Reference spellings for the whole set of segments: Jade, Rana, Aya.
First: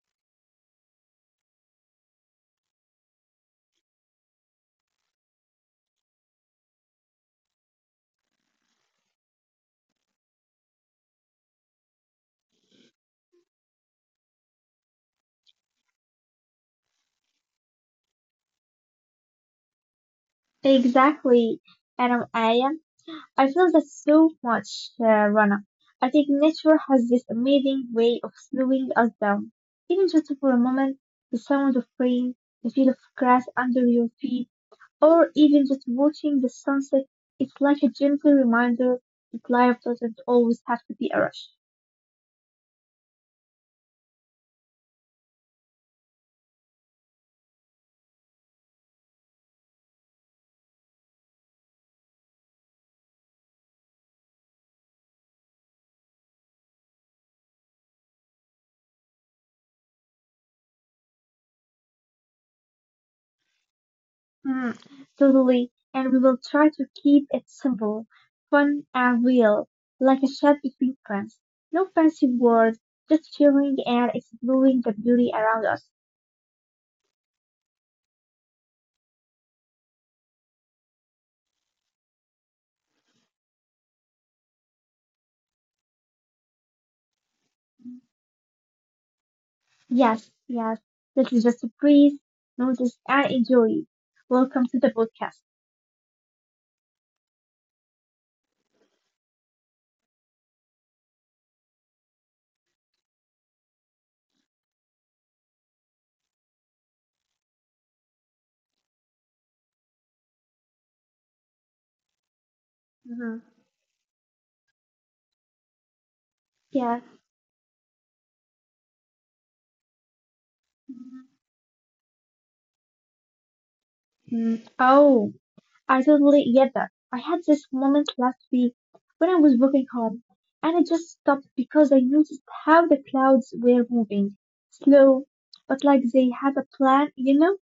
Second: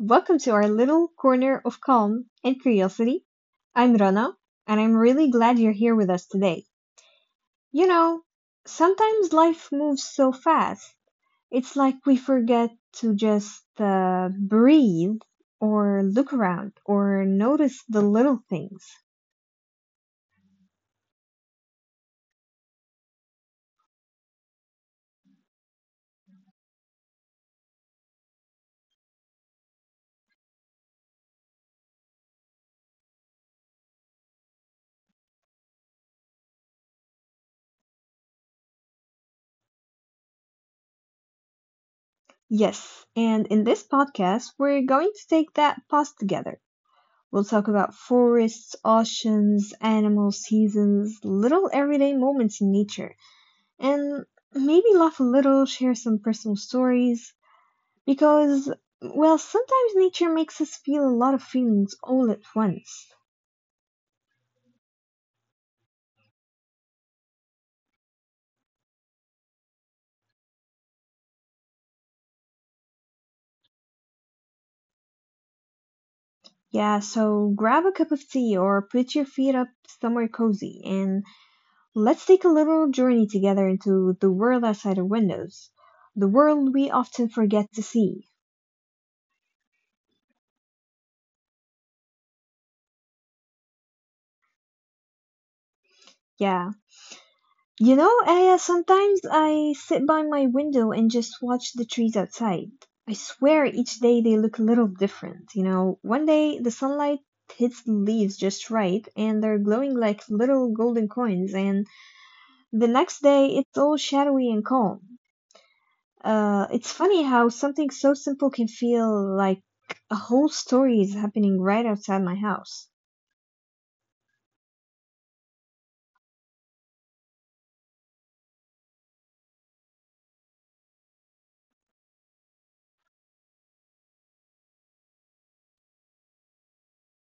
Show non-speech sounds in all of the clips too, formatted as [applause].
welcome to our little corner of calm and curiosity. I'm Rana, and I'm really glad you're here with us today. You know, sometimes life moves so fast, it's like we forget to just breathe or look around or notice the little things. Exactly, and I'm- I am. I feel that so much, Rana. I think nature has this amazing way of slowing us down. Even just for a moment, the sound of rain, the feel of grass under your feet, or even just watching the sunset, it's like a gentle reminder that life doesn't always have to be a rush. Yes, and in this podcast, we're going to take that pause together. We'll talk about forests, oceans, animals, seasons, little everyday moments in nature. And maybe laugh a little, share some personal stories, because, well, sometimes nature makes us feel a lot of feelings all at once. Mm, totally. And we will try to keep it simple, fun, and real, like a chat between friends. No fancy words, just sharing and exploring the beauty around us. Yeah, so grab a cup of tea or put your feet up somewhere cozy and let's take a little journey together into the world outside our windows, the world we often forget to see. Yes, yes. This is just a breeze. Notice and enjoy. Welcome to the podcast. Yeah. You know, Aya, sometimes I sit by my window and just watch the trees outside. I swear each day they look a little different. You know, one day the sunlight hits the leaves just right and they're glowing like little golden coins, and the Mhm. next day it's all shadowy and calm. Yes. It's funny how something so simple can feel like a whole Mhm. story is happening right outside my house. Oh, I totally get that. I had this moment last week when I was walking home and I just stopped because I noticed how the clouds were moving. Slow, but like they had a plan, you know?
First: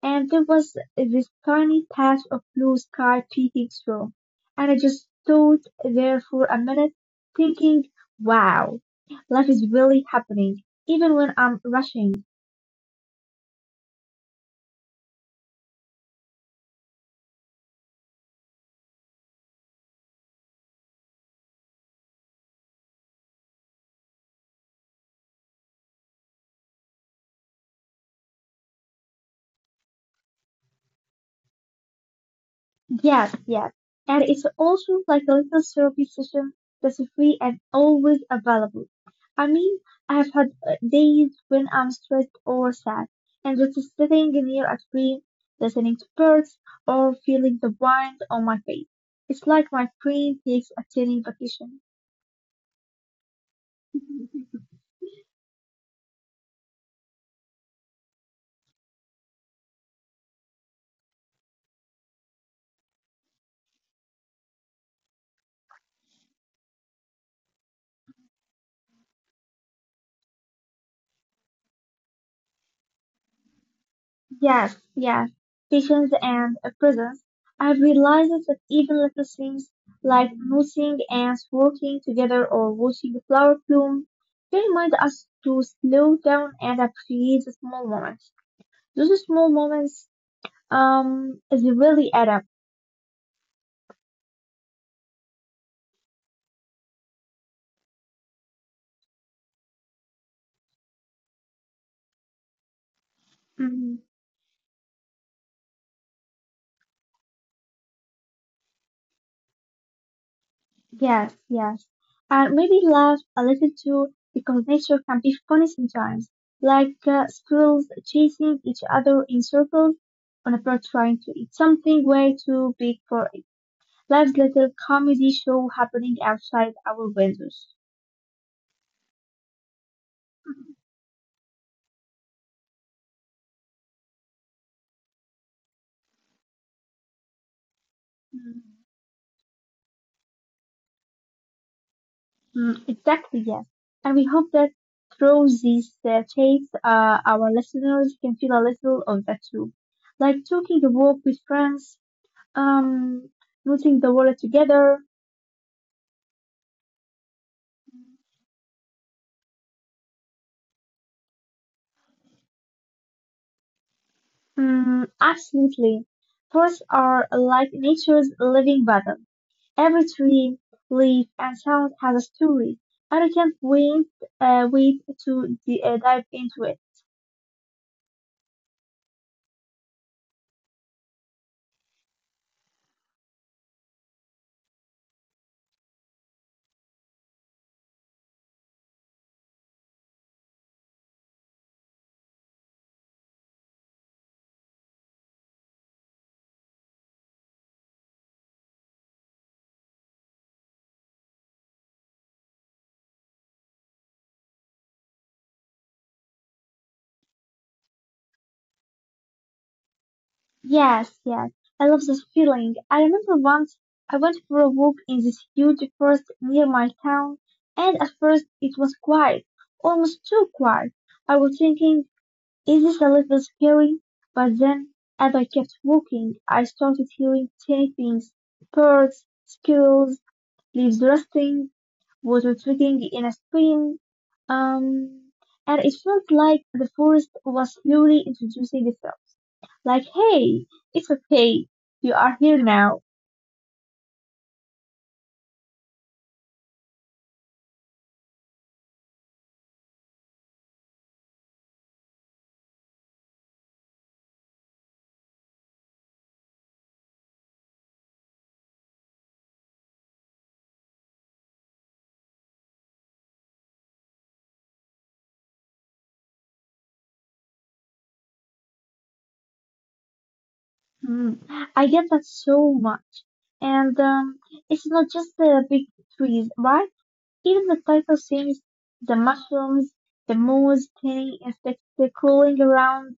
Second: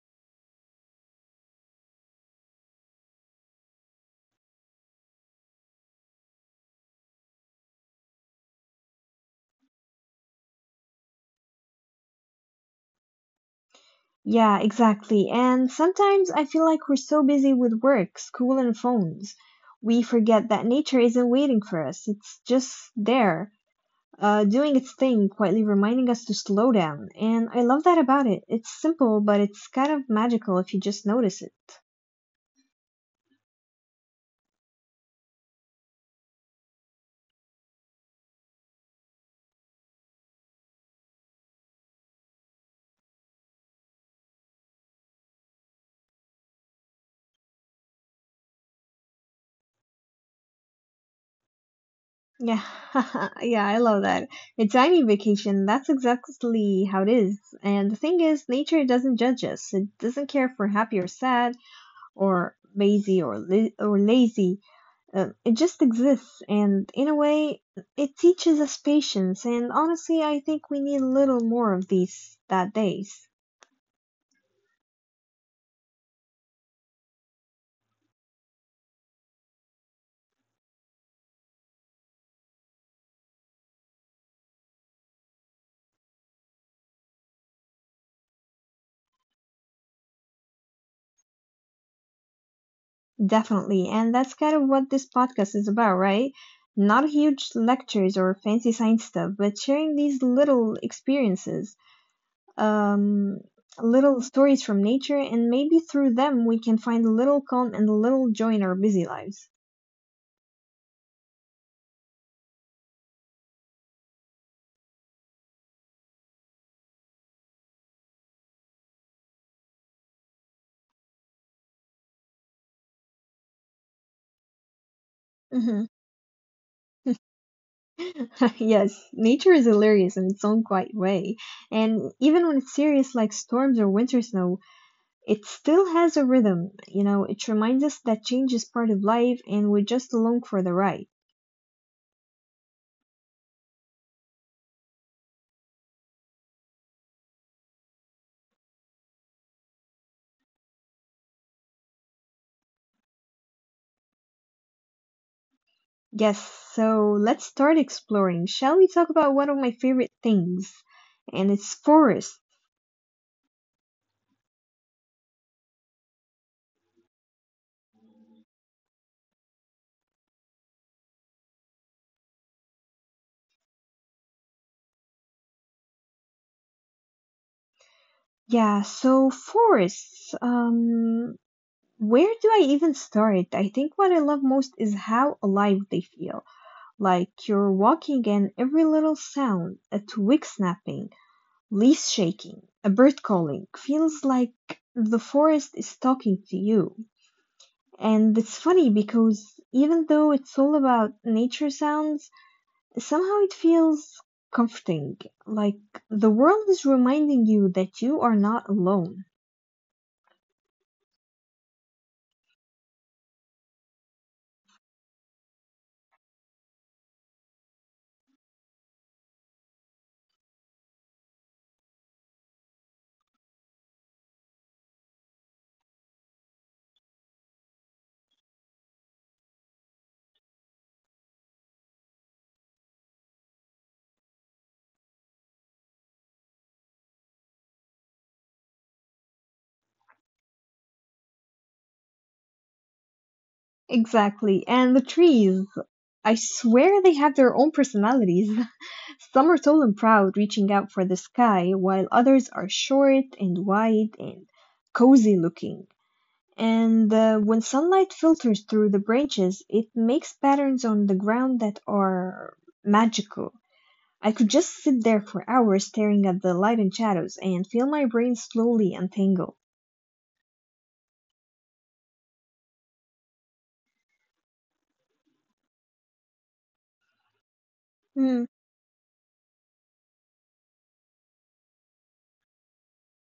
And there was this tiny patch of blue sky peeking through. And I just stood there for a minute thinking, wow, life is really happening, even when I'm rushing. Yeah, exactly. And sometimes I feel like we're so busy with work, school, and phones, we forget that nature isn't waiting for us. It's just there doing its thing, quietly reminding us to slow down. And I love that about it. It's simple, but it's kind of magical if you just notice it. Yes, yes. And it's also psychological therapy session that's free and always available. I mean, I've had days when I'm stressed or sad, and just sitting near a screen, listening to birds, or feeling the wind on my face. It's like my brain takes a tiny vacation. Yeah, [laughs] yeah, I love that. [laughs] A tiny vacation, that's exactly how it is. And the thing is, nature doesn't judge us. It doesn't care if we're happy or sad, or lazy. It just exists, and in a way, it teaches us patience. And honestly, I think we need a little more of these that days. Yes, yes, stations and prisons. I've realized that even little things like noticing ants working together or watching a flower bloom, they remind us to slow down and appreciate the small moments. Those small moments, they really add up. Definitely, and that's kind of what this podcast is about, right? Not huge lectures or fancy science stuff, but sharing these little experiences, um, Mhm. little stories from nature, and maybe through them we can find a little calm and a little joy in our busy lives. Yes, yes. And maybe laugh a little too, because nature can be funny sometimes. Like squirrels chasing each other in circles on a bird trying to eat something way too big for it. Life's little comedy show Hmm happening outside our windows. [laughs] Yes, nature is hilarious in its own quiet way, and even when it's serious, like storms or winter snow, it still has a rhythm, you know, it reminds us that change Mm, is part of life and we're just along for the ride. Exactly, yes. And we hope that through these chats, our listeners can feel a little of that too. Like taking a walk with friends, um, putting the world together. Yes, so let's start exploring. Shall we talk about one of my favorite things? And it's forests. Absolutely. Forests are like nature's living battle. Every tree, leaf, and sound has a story, and I can't dive into it. Yeah, so forests. Where do I even start? I think what I love most is how alive they feel. Like you're walking and every little sound, a twig snapping, leaves shaking, a bird calling, feels like the forest is talking to you. And it's funny because even though it's all about nature sounds, somehow it feels comforting, like the world is reminding you that you are not alone. Yes, yes, I love this feeling. I remember once I went for a walk in this huge forest near my town, and at first it was quiet, almost too quiet. I was thinking it is a little scary, but then, as I kept walking, I started hearing tiny birds, squirrels, leaves rustling, water trickling in a stream. Um, and it felt like the forest was slowly introducing itself. Like, hey, it's okay. You are here now. Exactly, and the trees. I swear they have their own personalities. [laughs] Some are tall and proud, reaching out for the sky, while others are short and wide and cozy looking. And when sunlight filters through the branches, it makes patterns on the ground that are magical. I could just sit there for hours staring at the light and shadows and feel my brain slowly untangle. Hmm. I get that so much. And it's not just the big trees, right? Even the title Mm, seems: the mushrooms, the moose, tiny insects crawling around,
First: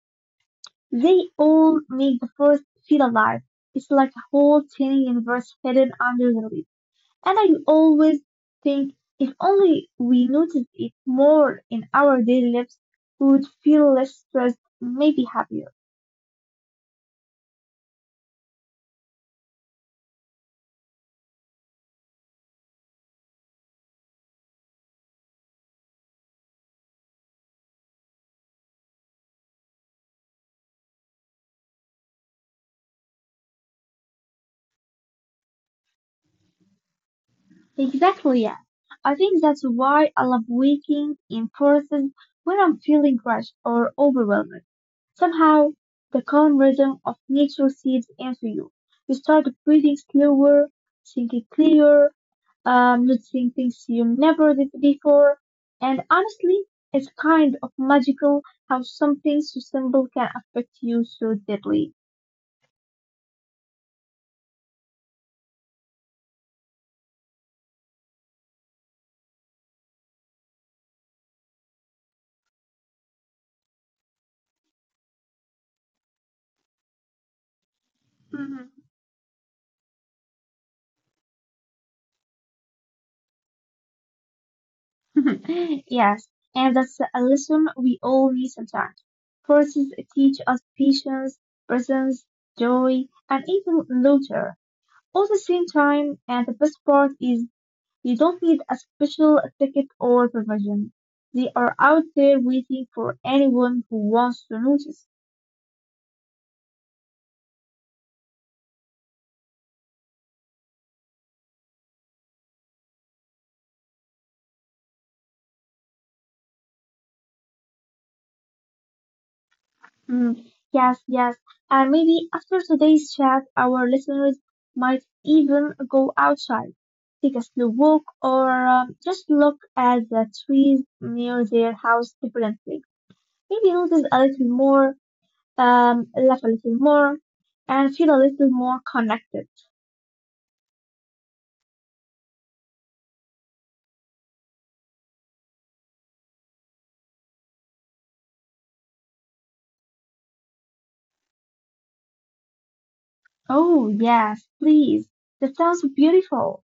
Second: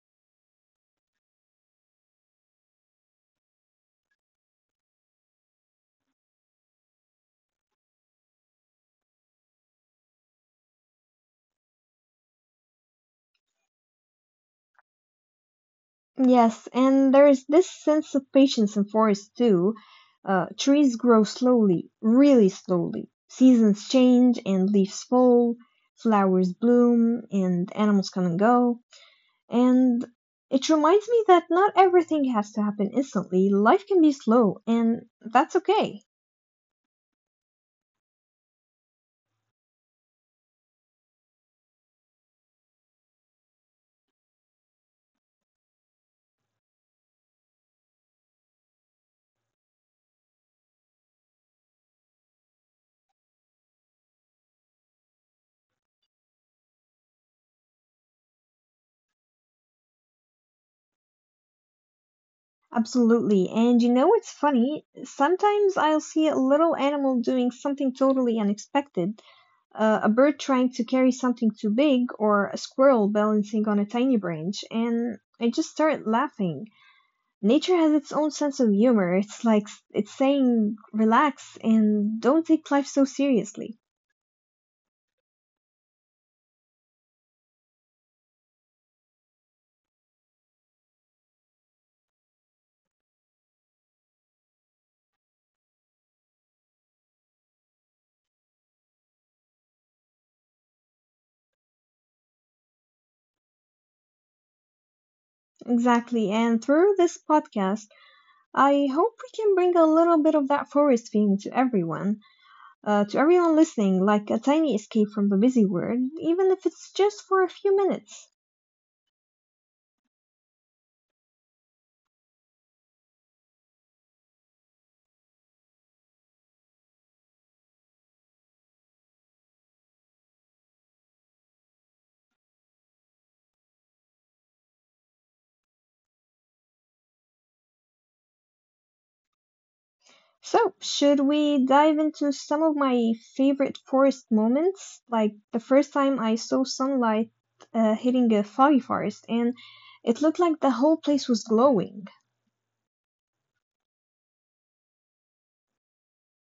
they all make the forest feel alive. It's like a whole tiny universe hidden under the leaves. And I always think, if only we noticed it more in our daily lives, we would feel less stressed, maybe happier. yes, and there's this sense of patience in forests too. Trees grow slowly, really slowly. Seasons change and leaves fall, flowers bloom, and animals come and go. And it reminds me that not everything has to happen instantly. Life can be slow, and that's okay. Exactly, yeah. I think that's why I love waking in forests when I'm feeling rushed or overwhelmed. Somehow, the calm rhythm of nature seeds into you. You start breathing slower, thinking clearer, noticing things you never did before. And honestly, it's kind of magical how something so simple can affect you so deeply. Absolutely. And you know it's funny? Sometimes I'll see a little animal doing something totally unexpected. A bird trying to carry something too big, or a squirrel balancing on a tiny branch, and I just start laughing. Nature has its own Mhm. sense of humor. It's saying, relax and don't take life so seriously. [laughs] Yes, and that's a lesson we all need sometimes. Forces teach us patience, presence, joy, and even laughter all the same time. And the best part is, you don't need a special ticket or provision. They are out there waiting for anyone who wants to notice. Exactly. And through this podcast, I hope we can bring a little bit of that forest feeling to everyone listening, like a tiny escape from the busy world, even if it's just for a few minutes. Mm, yes, yes. And maybe after today's chat, our listeners might even go outside, take a slow walk, or just look at the trees near their house differently. Maybe notice a little more, laugh a little more, and feel a little more connected. So, should we dive into some of my favorite forest moments, like the first time I saw sunlight hitting a foggy forest and it looked like the whole place was glowing? Oh, yes, please. That sounds beautiful.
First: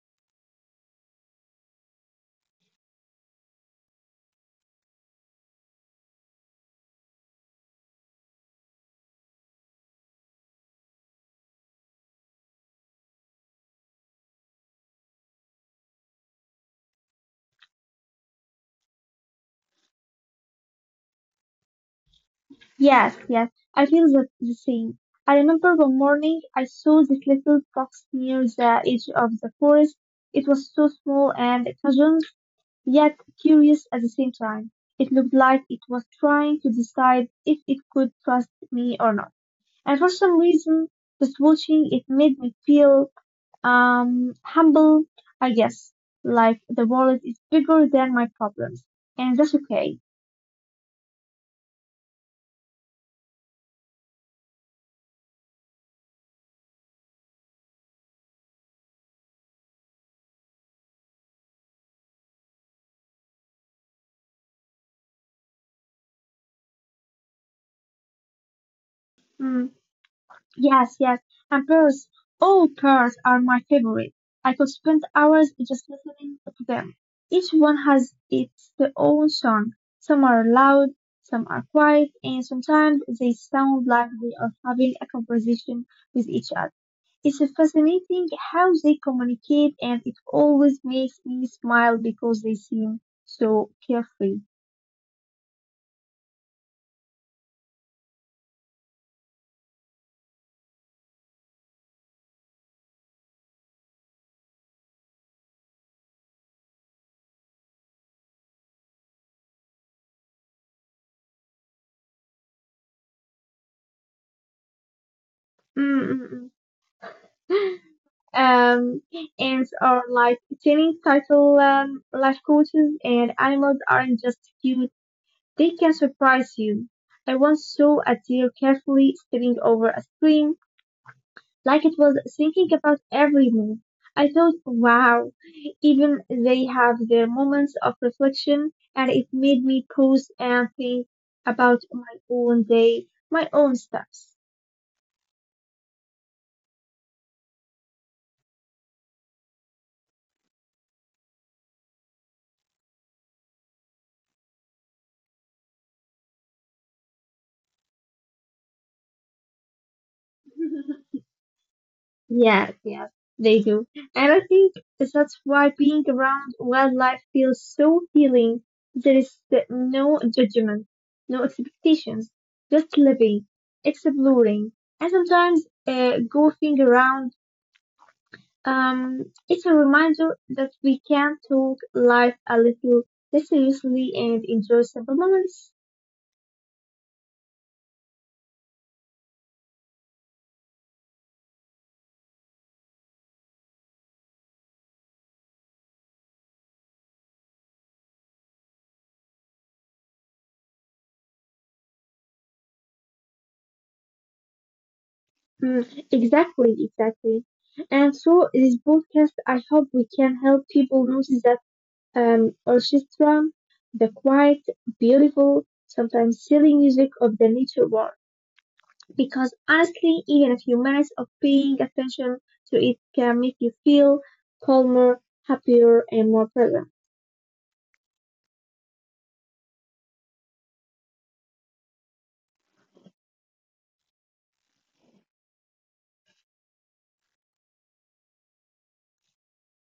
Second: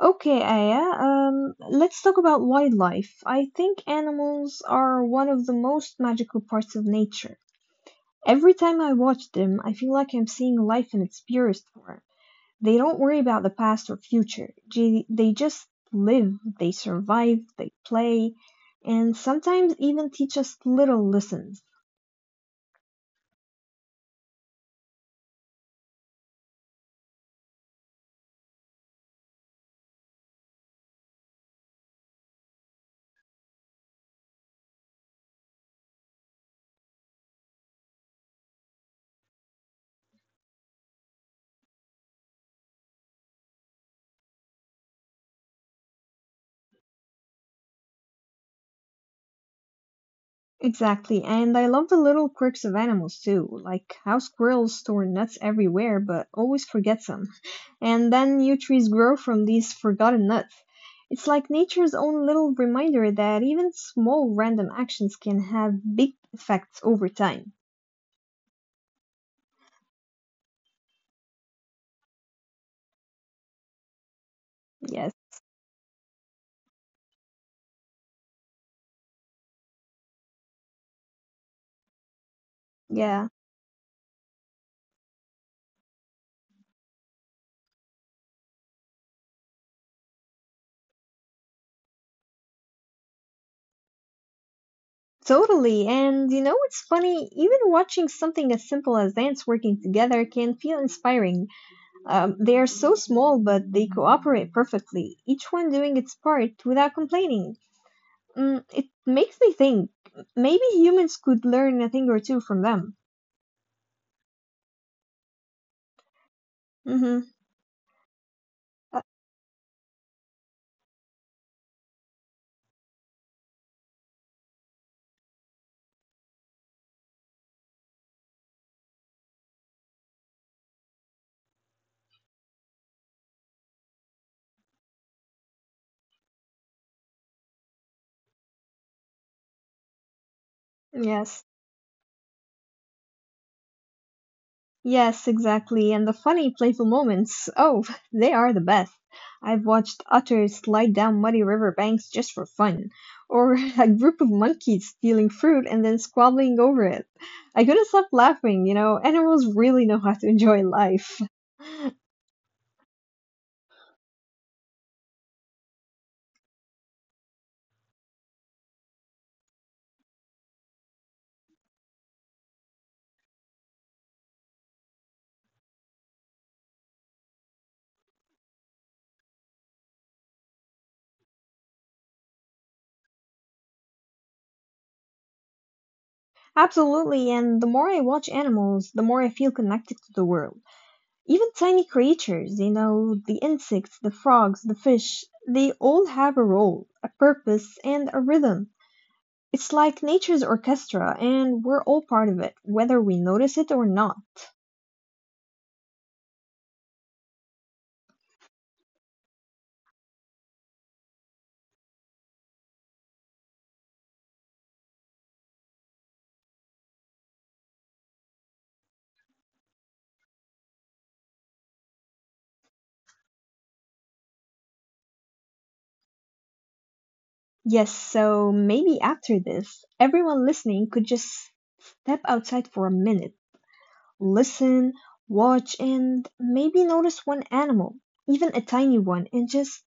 Okay, Aya, let's talk about wildlife. I think animals are one of the most magical parts of nature. Every time I watch them, I feel like I'm seeing life in its purest form. They don't worry about the past or future. They just live, they survive, they play, and sometimes even teach us little lessons. Yes, yes, I feel the same. I remember one morning I saw this little fox near the edge of the forest. It was so small and casual, yet curious at the same time. It looked like it was trying to decide if it could trust me or not. And for some reason, just watching it made me feel humble, I guess, like the world is bigger than my problems, and that's okay. Exactly, and I love the little quirks of animals too, like how squirrels store nuts everywhere but always forget some. And then new trees grow from these forgotten nuts. It's like nature's own little reminder that even small random actions can have big effects over time. Mm. Yes, yes. And pearls. All pearls are my favorite. I could spend Yes, hours just listening to them. Each one has its own song. Some are loud, some are quiet, and sometimes yeah, they sound like they are having a conversation with each other. It's fascinating how they communicate, and it always makes me smile because they seem so carefree. totally. And you know, it's funny, even watching something as simple as ants working together can feel inspiring. They are so small, but they cooperate perfectly, each one doing its part without complaining. Mm, it makes me think maybe humans could learn a thing or two from them. Mm, mm, Mm-hmm. mm. Um, Uh, Ants are like tiny, title life coaches, and animals aren't just cute, they can surprise you. I once saw a deer carefully stepping over a stream, like it was thinking about every move. I thought, wow, even they have their moments of reflection, and it made me pause and think yes. about my own day, my own steps. Yes, exactly. And the funny, playful moments. Oh, [laughs] they are the best. I've watched otters slide down muddy river banks just for fun, or [laughs] a group of monkeys stealing fruit and then squabbling over it. I couldn't stop laughing, you know, animals really know how to enjoy life. Yes, yes, they do. And I think that's why being around wildlife feels so healing. There is no judgment, no expectations, just living, exploring, and sometimes goofing around. It's a reminder that we can talk life a little less seriously and enjoy simple moments. Absolutely, and the more I watch animals, the more I feel connected to the world. Even tiny creatures, you know, the insects, the frogs, the fish, they all have a role, a purpose, and a rhythm. It's like nature's orchestra and we're all part of it, whether we notice it or not. Exactly, exactly. And so, this podcast, I hope we can help people notice that orchestra, the quiet, beautiful, sometimes silly music of the nature world. Because honestly, even a few minutes of paying attention to it can make you feel calmer, happier, and more present. Yes, so maybe after this, everyone listening could just step outside for a minute, listen, watch, and maybe notice one animal, even a tiny one, and just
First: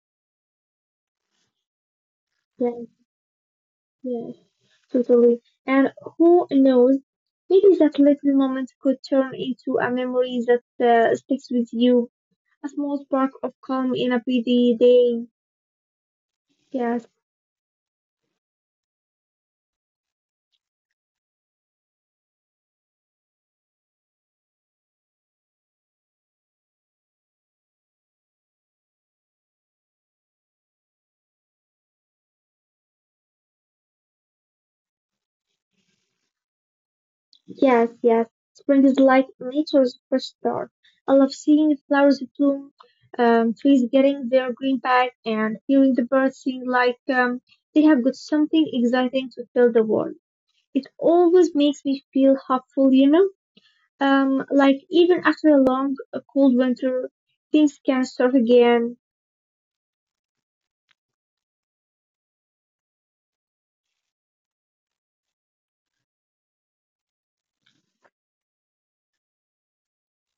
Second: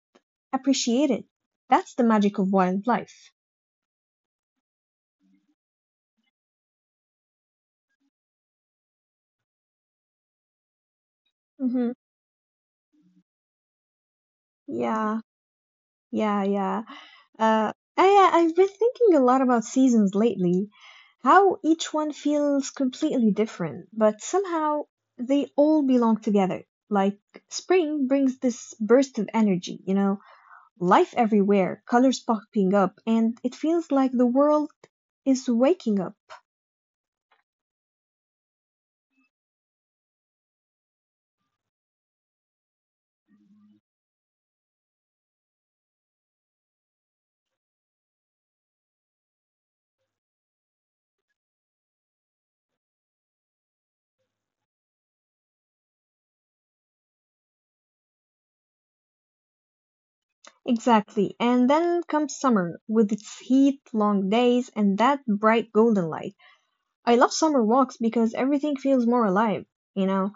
appreciate it. That's the magic of Yes, wildlife. yes, totally. And who knows, maybe that little moment could turn into a memory that sticks with Hmm you, a small spark of calm in a busy Yeah, day. yeah. Yes. I've been thinking a lot about seasons lately, how each one feels completely different, but somehow they all belong together. Like spring brings this burst of energy, you know, life everywhere, colors popping up, and it feels like the world is waking up. Yes, yes. Spring is like nature's fresh start. I love seeing flowers bloom, trees getting their green back, and hearing the birds sing like they have got something exciting to fill the world. It always makes me feel hopeful, you know? Like even after a long, cold winter, things can start again. Exactly. And then comes summer with its heat, long days, and that bright golden light. I love summer walks because everything feels more alive, you know,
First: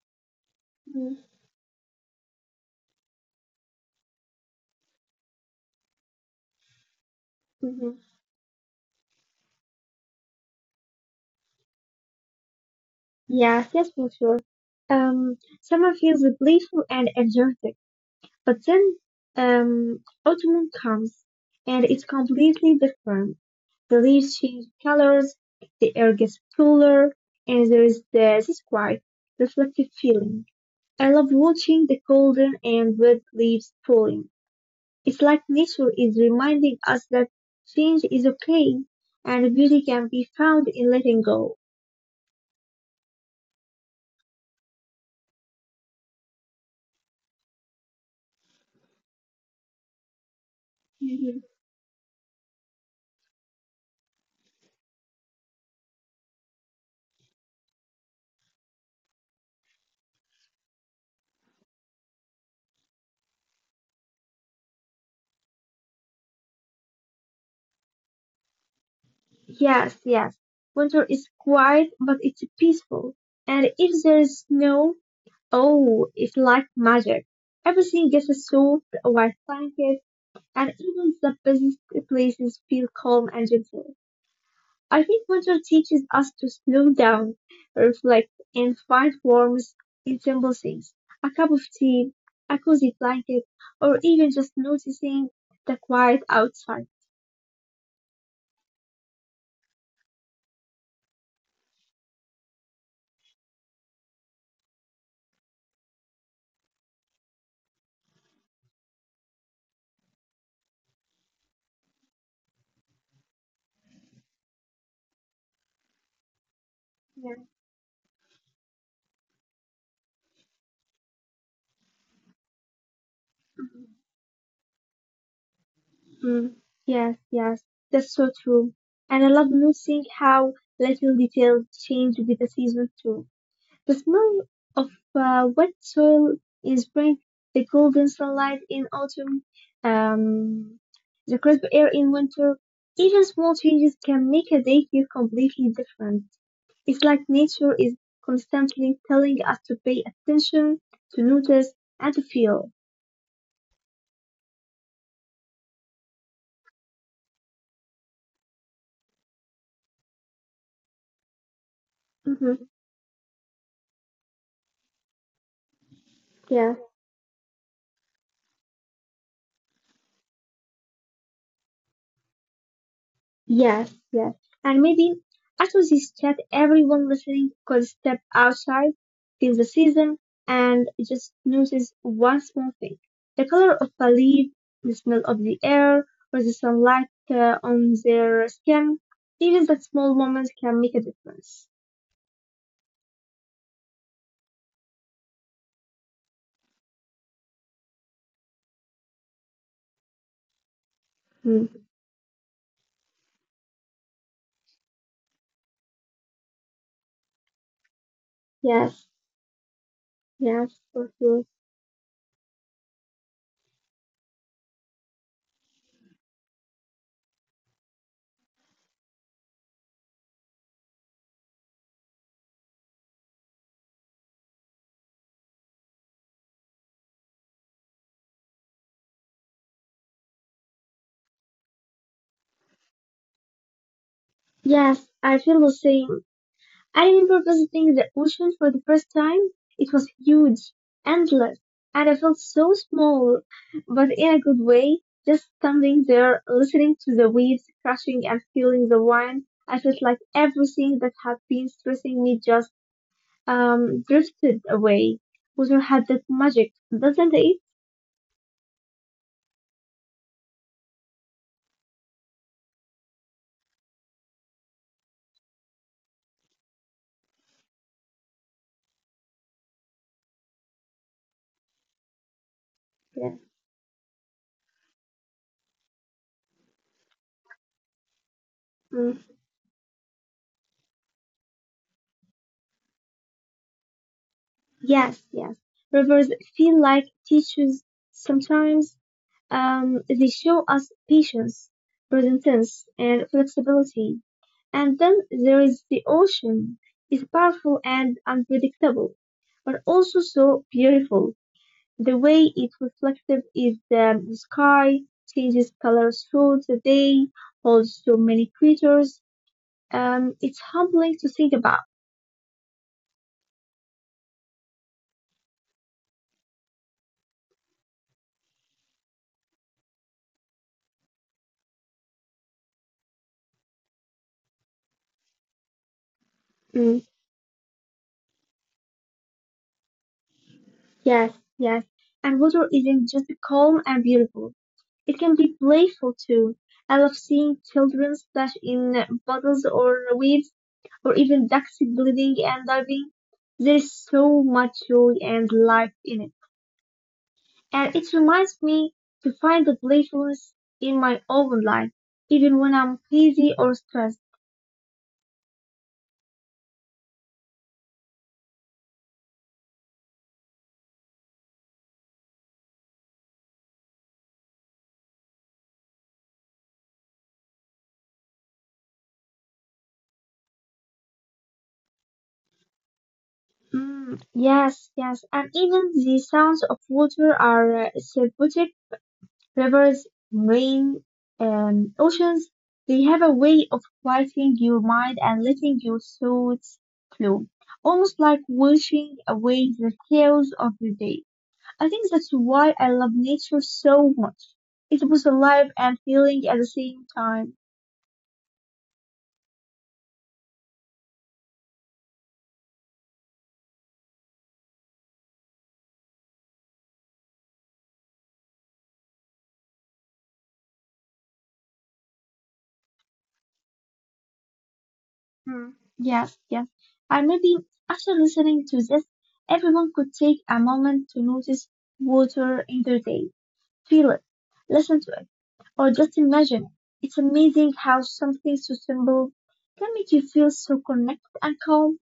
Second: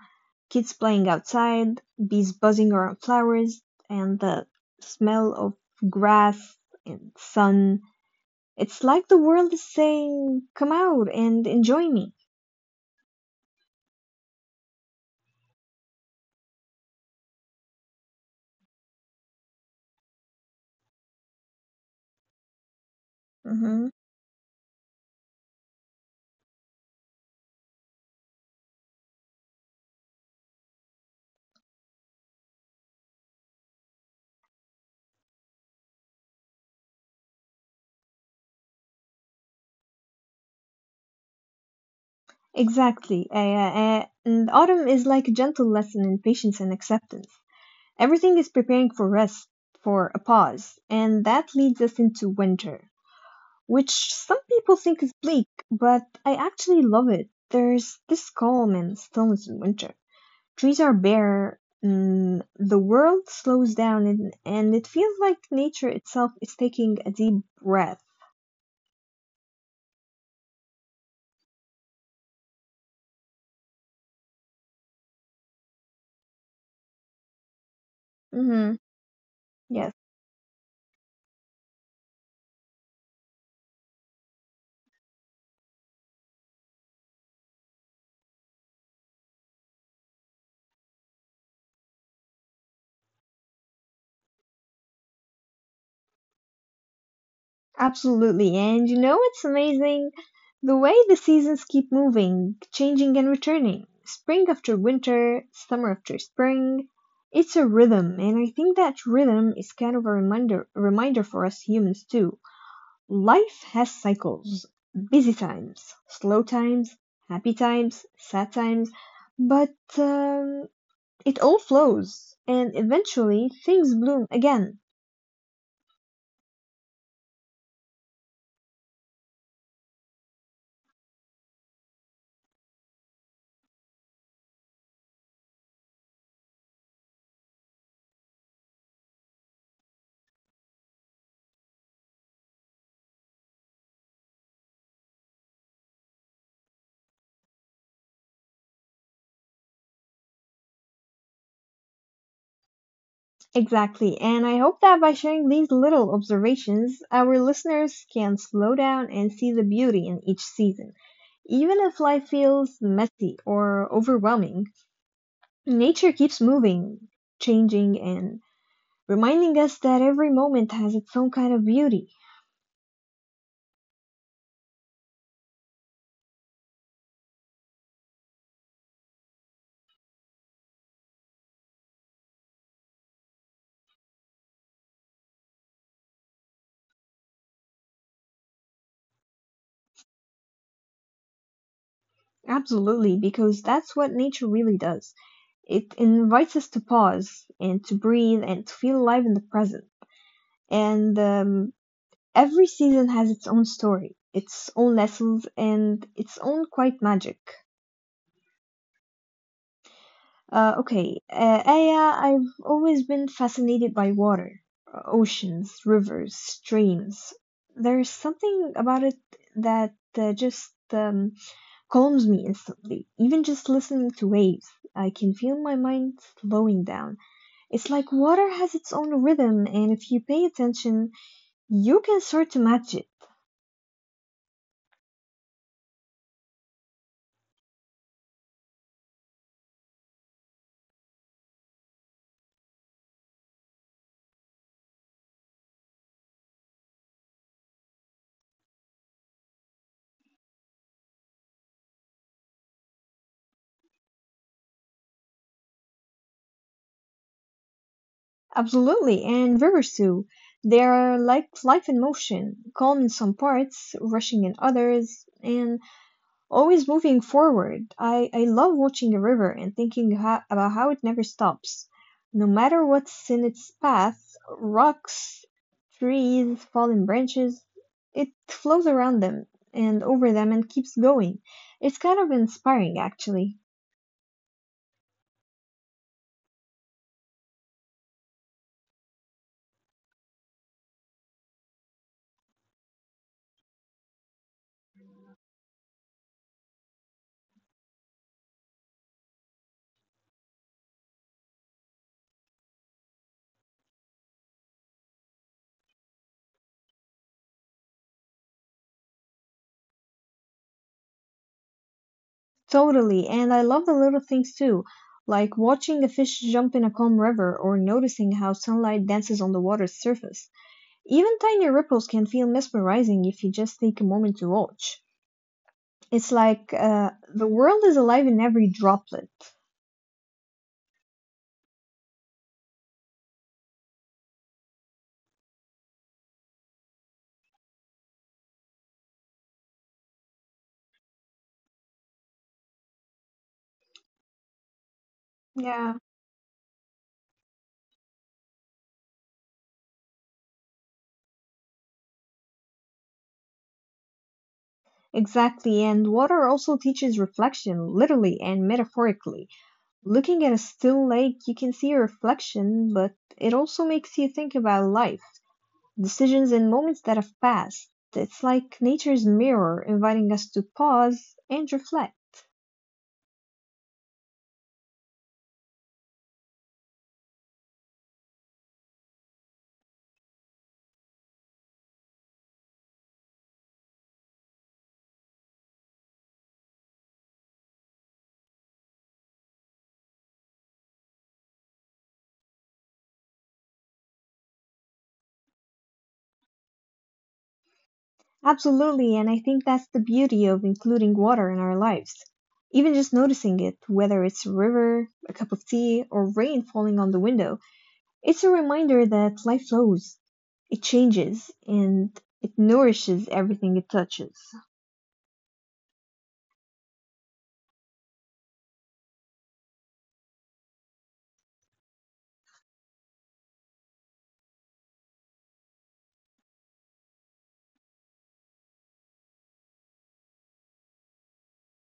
kids playing outside, bees buzzing around flowers, and the smell of grass and sun. Mm-hmm. It's like the world is saying, "Come out and enjoy me." Yes, yes, for sure. Summer feels playful and energetic. But then um, autumn comes, and it's completely different. hmm The leaves change colors, the air gets cooler, and there is this quiet, reflective feeling. I love watching the golden and red leaves falling. It's like nature is reminding us that change is okay, and beauty can be found in letting go. Exactly. And autumn is like a gentle lesson in patience and acceptance. Everything is preparing for rest, for a pause, and Mhm. that leads us into winter, which some people think is bleak, but I actually love it. There's this calm and stillness in winter. Trees are bare, the world slows down, and it feels like nature itself is taking a deep breath. Yes, yes. Winter is quiet, but it's peaceful. And if there is snow, oh, it's like magic. Everything gets Hmm solved white Yes, blanket, and even the busiest places feel calm and gentle. I think winter teaches us to slow down, reflect, and find warmth in simple things. A cup of tea, a cozy blanket, or even just noticing the quiet outside. absolutely. And you know it's amazing? The way the seasons keep moving, changing, and returning. Spring after winter, summer after spring. It's a rhythm, and I think that rhythm is kind of a reminder, reminder for us humans too. Life has cycles, busy times, slow times, Yeah. happy times, sad times, but it all flows and eventually things bloom again. Mm, yes, yes, that's so true. And I love noticing how little details change with the season too. The smell of wet soil in spring, the golden sunlight in autumn, um, the crisp air in winter. Even small changes can make a day feel completely different. It's like nature is constantly telling us to pay attention, to notice, and to feel. Exactly, and I hope that by sharing these little observations, our listeners can slow down and see the beauty in each season. Even if life Mm-hmm. feels messy or overwhelming, nature keeps Yeah. moving, changing, and reminding us that every moment has its own kind of beauty. Yes, yes. And maybe after this chat, everyone listening could step outside, feel the season, and just notice one small thing. The color of a leaf, the smell of the air, or the sunlight on their skin. Even that small moment can make a difference. Absolutely, because that's what nature really does. It invites us to pause and to breathe and to feel alive in the present. And Hmm. Every season has its own story, its own lessons, and its own quiet magic. Yes, yes, Uh, for okay, sure. uh, Aya, I've always been fascinated by water, oceans, rivers, streams. There's something about it that just calms me instantly. Even just listening to waves, I can feel my mind slowing down. It's like water has its own rhythm, and if you pay attention, you can start to match it. Yes, I feel the same. I remember visiting the ocean for the first time. It was huge, endless, and I felt so small, but in a good way. Just standing there, listening to the waves crashing and feeling the wind, I felt like everything that had been stressing me just drifted away. Water had that magic, doesn't it? Absolutely, and rivers too. They are like life in motion, calm in some parts, rushing in others, and always moving forward. I love watching a river and thinking about how it never stops. No matter Yeah. what's in its path, rocks, trees, fallen branches, it flows Mm. around them and over them and keeps going. It's kind of inspiring, actually. Yes, yes. Rivers feel like teachers sometimes. They show us patience, present tense, and flexibility. And then there is the ocean. It's powerful and unpredictable, but also so beautiful. The way it reflective is the sky, changes colors through the day, holds so many creatures. It's humbling to think about. Totally, and I love the little things too, like watching a fish jump in a calm river or noticing how sunlight dances on the water's surface. Even tiny ripples can feel mesmerizing if you just take a moment to watch. It's like Mm, the world is alive in every droplet. yes, yes. And water isn't just calm and beautiful. It can be playful too. I love seeing children splash in puddles or waves, or even ducks gliding and diving. There is so much joy and life Yeah. in it. And it reminds me to find the playfulness in my own life, even when I'm busy or stressed. Exactly, and water also teaches reflection, literally and metaphorically. Looking at a still lake, you can see a reflection, but it also makes you think about life, decisions, and moments that have passed. It's like nature's mirror, inviting us to pause and reflect. Yes, yes, and even the sounds of water are therapeutic. Rivers, rain, oceans, they have a way of quieting your mind and letting your thoughts flow, almost like washing away the chaos of the day. I think that's why I love nature so much. It was alive and feeling at the same time. Absolutely, and I think that's the beauty of including water in our lives. Even just noticing it, whether it's a river, a cup of tea, or rain falling on the window, it's a reminder that life flows, it changes, and it nourishes everything it touches. Hmm. Yes, yes. And maybe after listening to this, everyone could take a moment to notice water in their day, feel it, listen to it. Or just imagine. It's amazing how something so simple can make you feel so connected and calm.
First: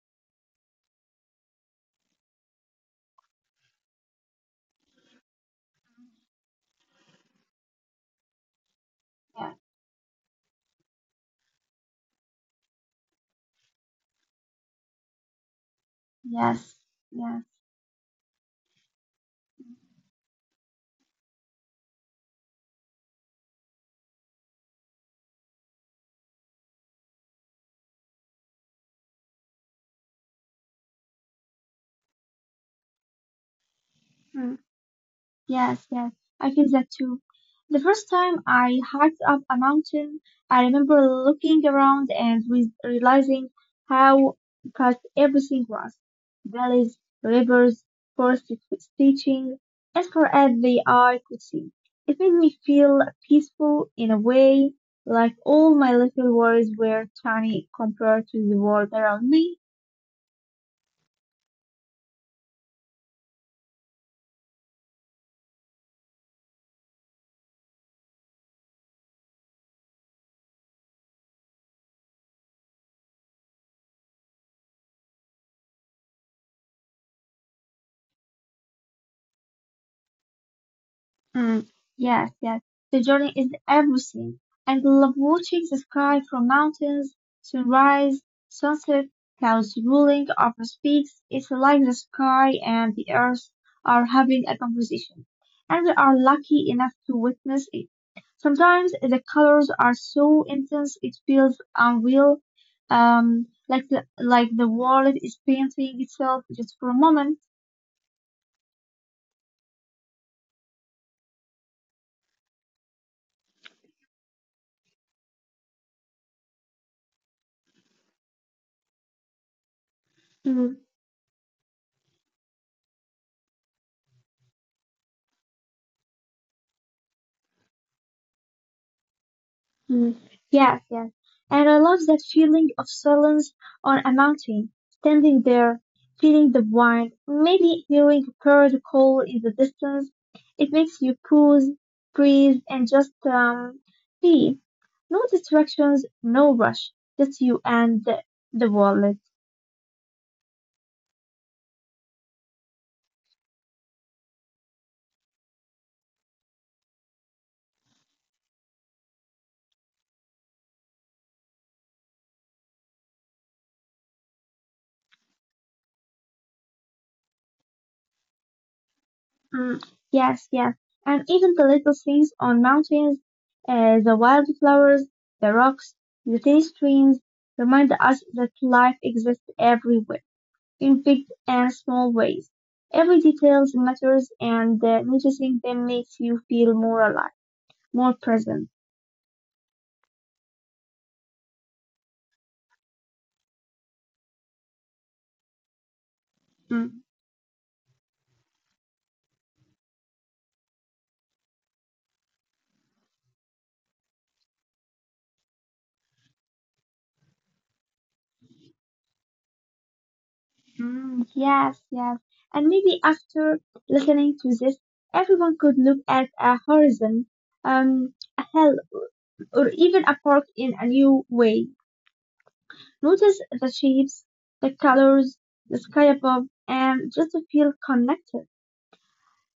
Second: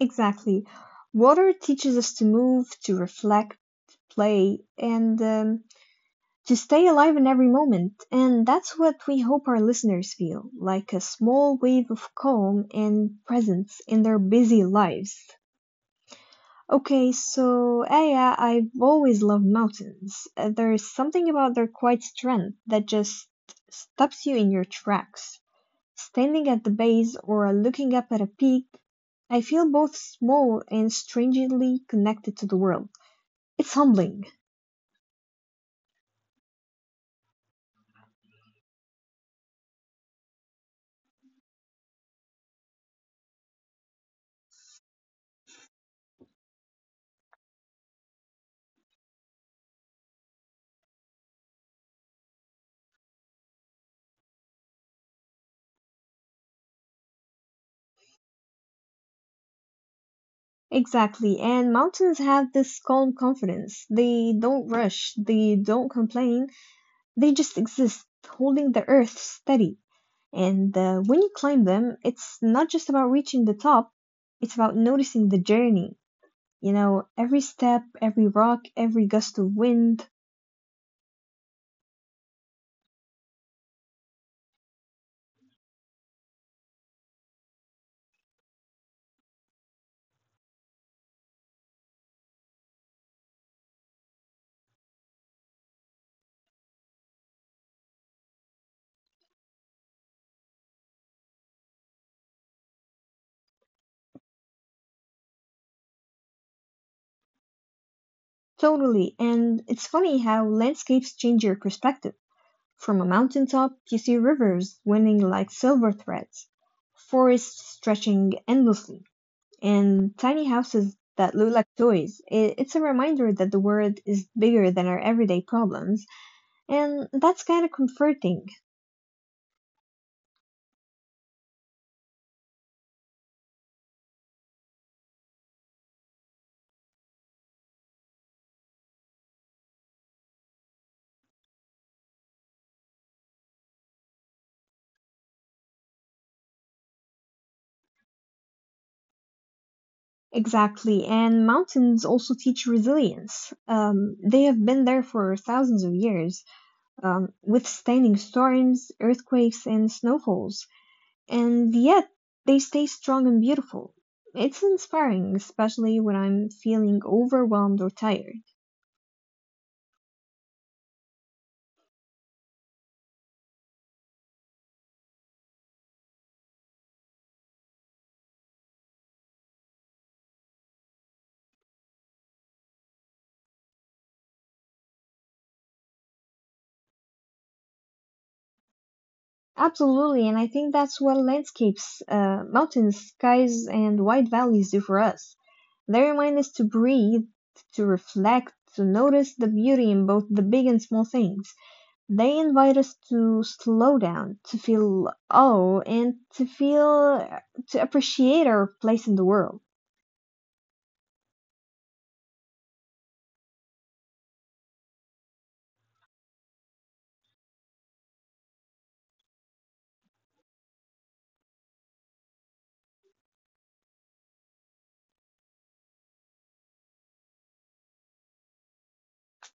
Exactly. Water teaches us to move, to reflect, to play, and to stay alive in every moment. And that's what we hope Yeah. our listeners feel like a small wave of calm and presence in their busy lives. Yes. Okay, Yes. so Aya, I've always loved mountains. There's something about their quiet strength that just stops you in your tracks. Standing at the base or looking up at a peak, I feel both small and strangely connected to the world. It's humbling. Hmm. Yes, yes, I feel that too. The first time I hiked up a mountain, I remember looking around and with realizing how cut everything was. Valleys, rivers, forests stretching as far as the eye could see. It made me feel peaceful in a way, like all my little worries were tiny compared to the world around me. Exactly. And mountains have this calm confidence. They don't rush, they don't complain, they just exist, holding the earth steady. And when you climb them, it's not just about reaching the top, it's about noticing the journey. You know, every step, every rock, every gust of wind. Mm, yes, yes. The journey is everything. And I love watching the sky from mountains, sunrise, sunset, clouds rolling over peaks. It's like the sky and the earth are having a conversation. And we are lucky enough to witness it. Sometimes the colors are so intense it feels unreal, like the world is painting itself just for a moment. Totally. And it's funny how landscapes change your perspective. From a mountaintop, you see rivers winning like silver threads, forests stretching endlessly and tiny Mm. houses that look like toys. It's a reminder that the world is bigger than our everyday problems, and that's kind of comforting. Mm, yes, yes. And I love that feeling of silence on a mountain, standing there, feeling the wind, maybe hearing a bird call in the distance. It makes you pause, breathe, and just be. No distractions, no rush, just you and the world. Exactly, and mountains also teach resilience. They have been there for thousands of years, withstanding storms, earthquakes, and snowfalls, and yet they stay strong and beautiful. It's inspiring, especially when I'm feeling overwhelmed or tired. Mm, yes, yes. And even the little things on mountains, the wildflowers, the rocks, the tiny streams remind us that life exists everywhere, in big and small ways. Every detail matters, and noticing them makes you feel more alive, more present. Absolutely, and I think that's what landscapes, mountains, skies, and wide valleys do for us. They remind us to Mm, breathe, to reflect, to notice the beauty in both the big and small things. They invite us to slow down, to feel awe, and to appreciate our place in the world. mm, yes, yes. And maybe after listening to this, everyone could look at a horizon, a hill, or even a park in a new way. Notice the shapes, the colors, the sky above, and just feel connected.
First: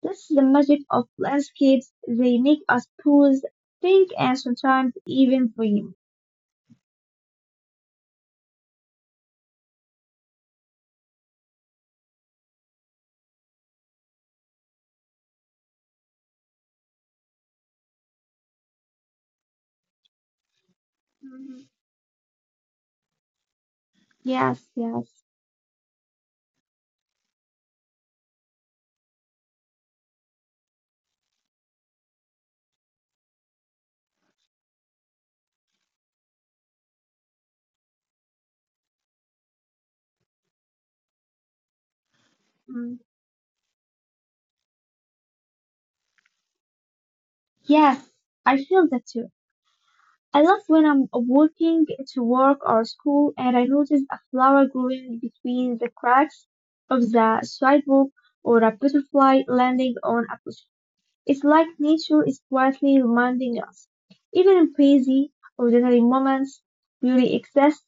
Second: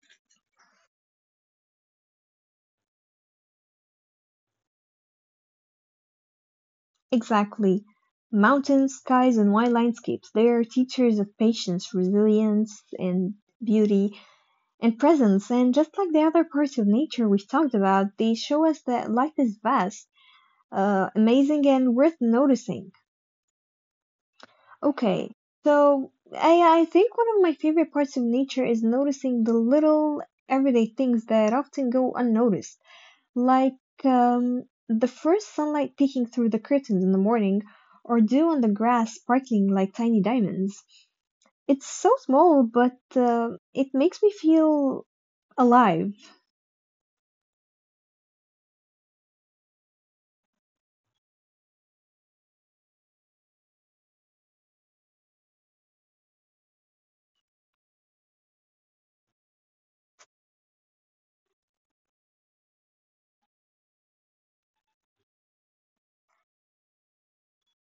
This is the magic of landscapes. They make us pause, think, and sometimes even dream. Exactly. Mountains, skies, and wide landscapes, they are teachers of patience, resilience, and beauty and presence. And just like the other parts of nature we've talked about, they show us that life is vast, amazing, Mhm. and worth noticing. Yes, yes. Okay, so I think one of my favorite parts of nature is noticing the little everyday things that often go unnoticed, like the first sunlight peeking through the curtains in the morning, or dew on the grass sparkling like tiny diamonds. It's so small, Mm. but it makes me feel alive. Yes, I feel that too. I love when I'm walking to work or school and I notice a flower growing between the cracks of the sidewalk or a butterfly landing on a. It's like nature is quietly reminding us, even in busy, ordinary moments, beauty exists.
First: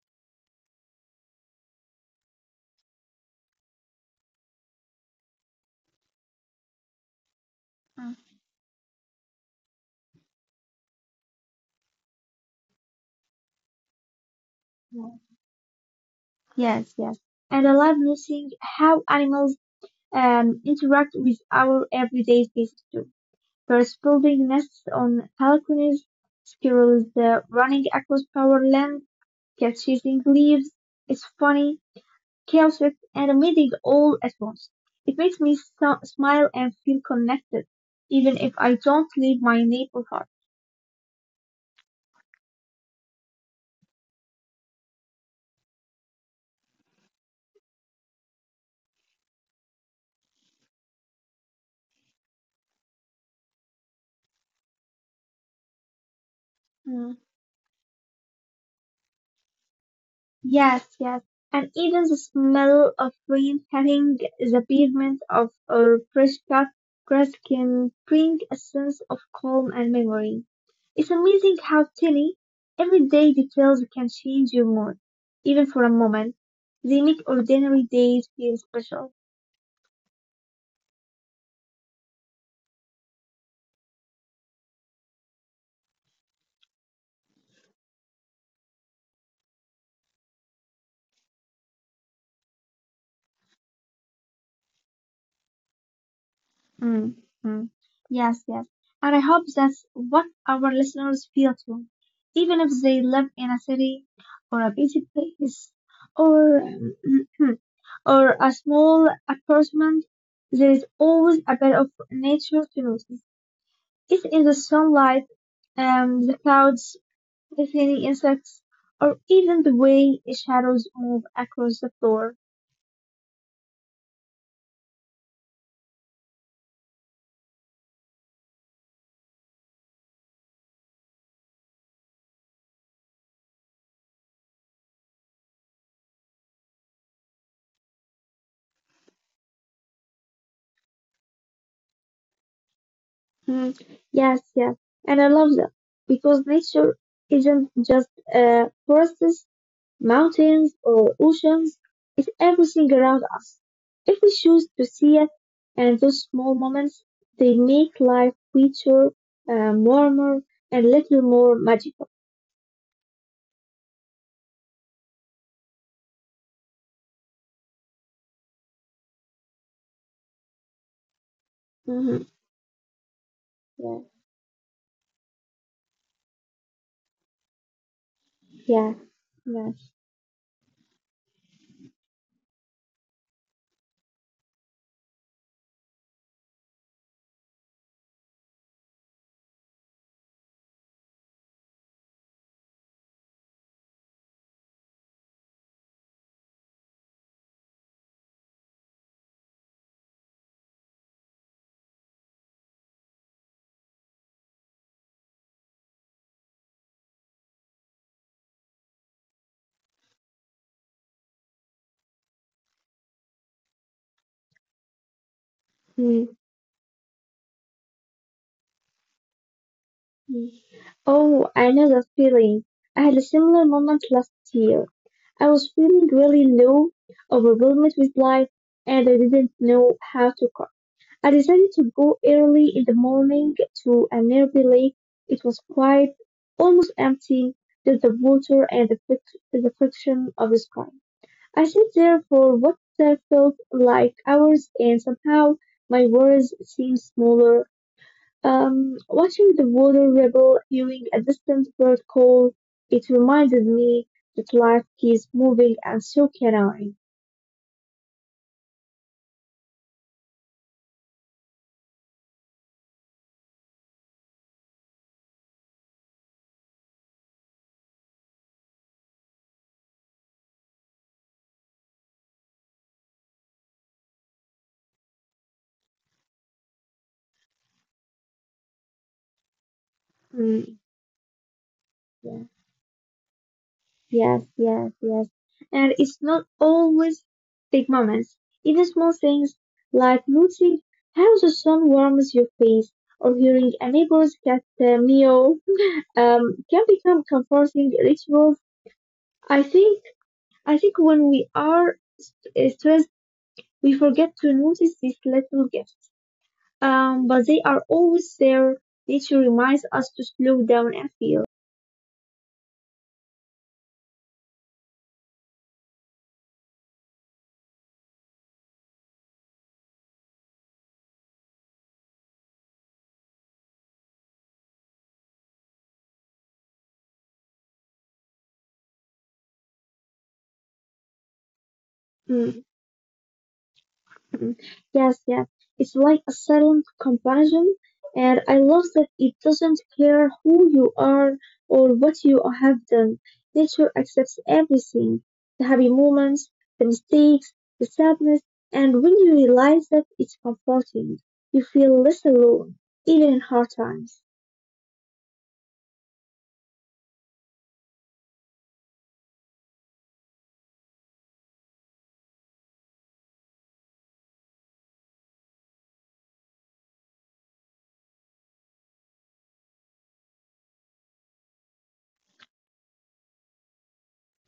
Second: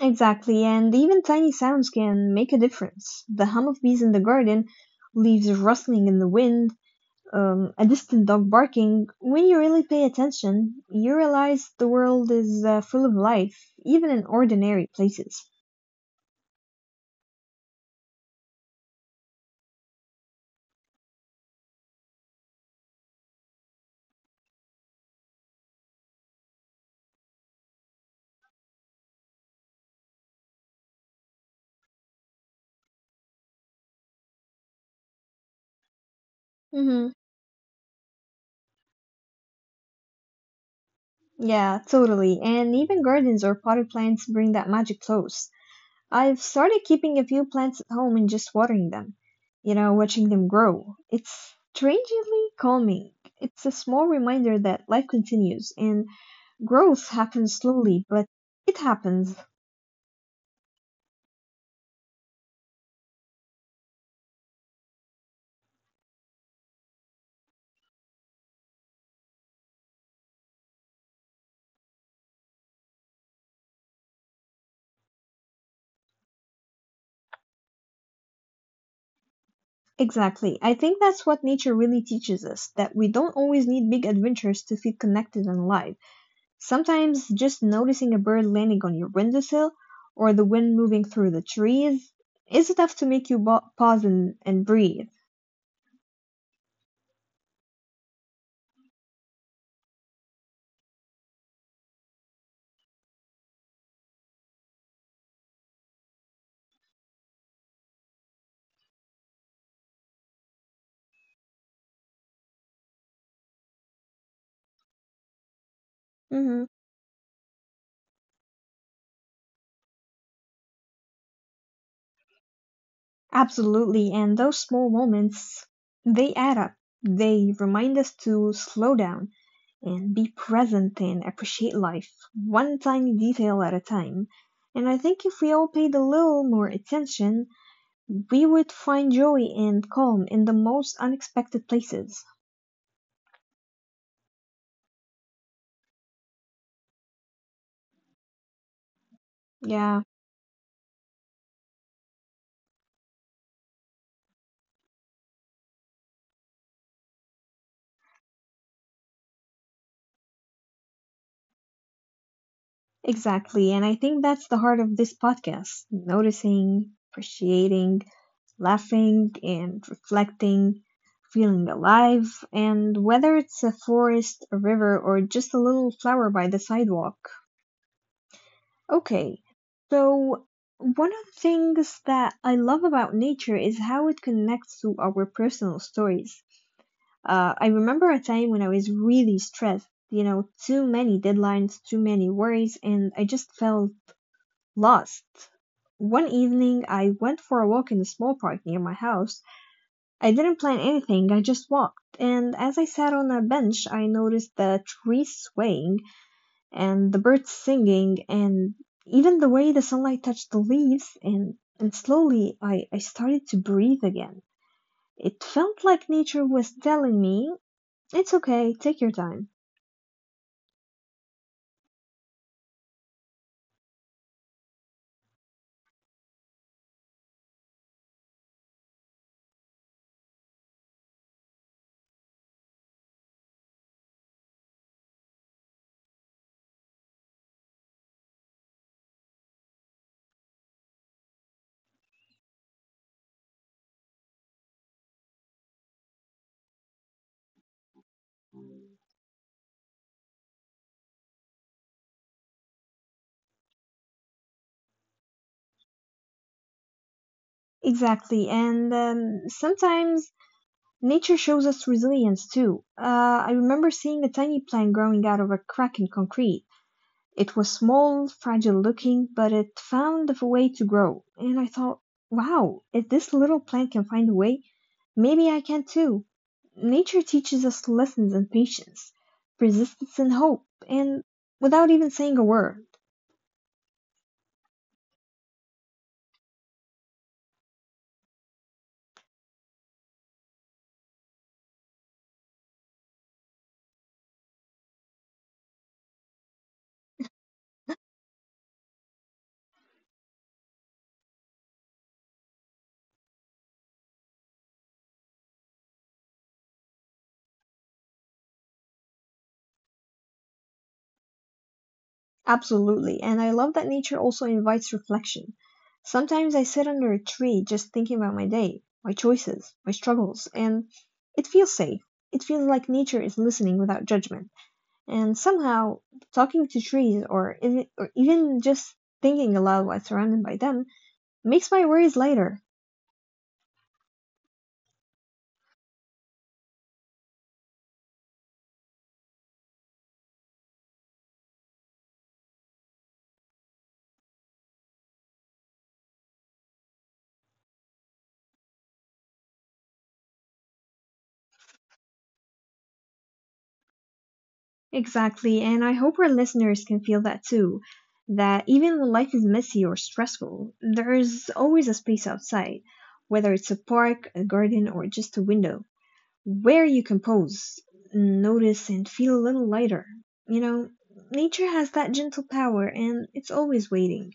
Exactly, and even tiny sounds can make a difference. The hum of bees in the garden, leaves rustling in the wind, a Mm, distant dog barking. When you really pay attention, you realize the world is full of life, even in ordinary yeah. places. Yes, yes. And I love noticing how animals interact with our everyday spaces too. Birds building nests on balconies, squirrels running across power land, cats chasing leaves. It's funny, chaotic, and amazing all at once. It makes me so- smile and feel hmm connected, even if I don't leave my neighborhood. Yeah, totally. And even gardens or potted plants bring that magic close. I've started keeping a few plants at home and just watering them, you know, watching them grow. It's strangely calming. It's a small reminder that life continues and growth Mm. happens slowly, but it happens. Yes, yes. And even the smell of rain hitting the pavement of a fresh cut grass can bring a sense of calm and memory. It's amazing how tiny, everyday details can change your mood, even for a moment. They make ordinary days feel special. Exactly. I think that's what nature really teaches us, that we don't always need big adventures to feel connected and alive. Sometimes just noticing a bird landing on your windowsill or the wind moving through the trees is enough to make you pause and breathe. Mm, mm. Yes, yes. And I hope that's what our listeners feel too. Even if they live in a city or a busy place or [clears throat] or a small apartment, there is always a bit of nature to notice. If in the sunlight, the hmm clouds, the tiny insects, or even the way shadows move across the floor. Absolutely. And those small moments, they add up. They remind us to slow down and be present and appreciate life, one tiny detail at a time. And I think if we all paid a little more attention, we would find joy and calm in the most unexpected places. Mm, yes, yes. And I love that because nature isn't just forests, Yeah, mountains, or oceans. It's everything around us. If we choose to see it, and those small moments, they make life richer, warmer, and little more magical. exactly. And I think that's the heart of this podcast: noticing, appreciating, laughing, and reflecting, feeling Hmm. alive. And whether it's a Yeah, forest, a river, or just a little flower by the sidewalk. yeah, Okay, yes. so one of the things that I love about nature is how it connects to our personal stories. I remember a time when I was really stressed, you know, too many deadlines, too many worries, and I just felt lost. One evening, I went for a walk in a small park near my house. I didn't plan anything, I just walked. And as I sat on a bench, I noticed the trees swaying and the birds singing and even the way the sunlight touched the leaves. And, slowly, I started to breathe again. It felt like Mm-hmm. nature was telling me it's okay, take your time. Mm. Oh, I know that feeling. I had a similar moment last year. I was feeling really low, overwhelmed with life, and I didn't know how to cope. I decided to go early in the morning to a nearby lake. It was quiet, almost empty, just the water and the friction of the sky. I sat there for what I felt like hours, and somehow my worries seemed smaller, watching the water ripple, feeling a distant bird call, it reminded me that life keeps moving and so can I. Exactly, and sometimes nature shows us resilience too. I remember seeing a tiny plant growing out of a crack in concrete. It was small, fragile looking, but it found a way to grow. And I thought, wow, if this little plant can find a way, maybe I can too. Nature teaches us lessons in patience, persistence, and hope, Mm, and without even yeah. saying a word. Yes, yes, yes. And it's not always big moments. Even small things like noticing how the sun warms your face or hearing a neighbor's cat meow can become comforting rituals. I think I think when we are st- stressed, we forget to notice these little gifts. But they are always there. Nature reminds us to slow down and feel. Absolutely. And I love that nature also invites reflection. Sometimes I sit under a tree just thinking about my day, my choices, my struggles, and it feels safe. It feels like nature is listening without judgment. And somehow, talking to trees or even just thinking aloud while surrounded by them makes my worries Mm, lighter. mm. Yes, yes. It's like a silent comparison, and I love that it doesn't care who you are or what you have done. Nature accepts everything, the happy moments, the mistakes, the sadness, and when you realize that it's comforting, you feel less alone, even in hard times. Exactly, and I hope our listeners can feel that too. That even when life is messy or stressful, there is always a space outside, whether it's a park, a garden, or just a window, where you can pause, notice, and feel a little lighter. You know, nature has that gentle power, and it's always waiting.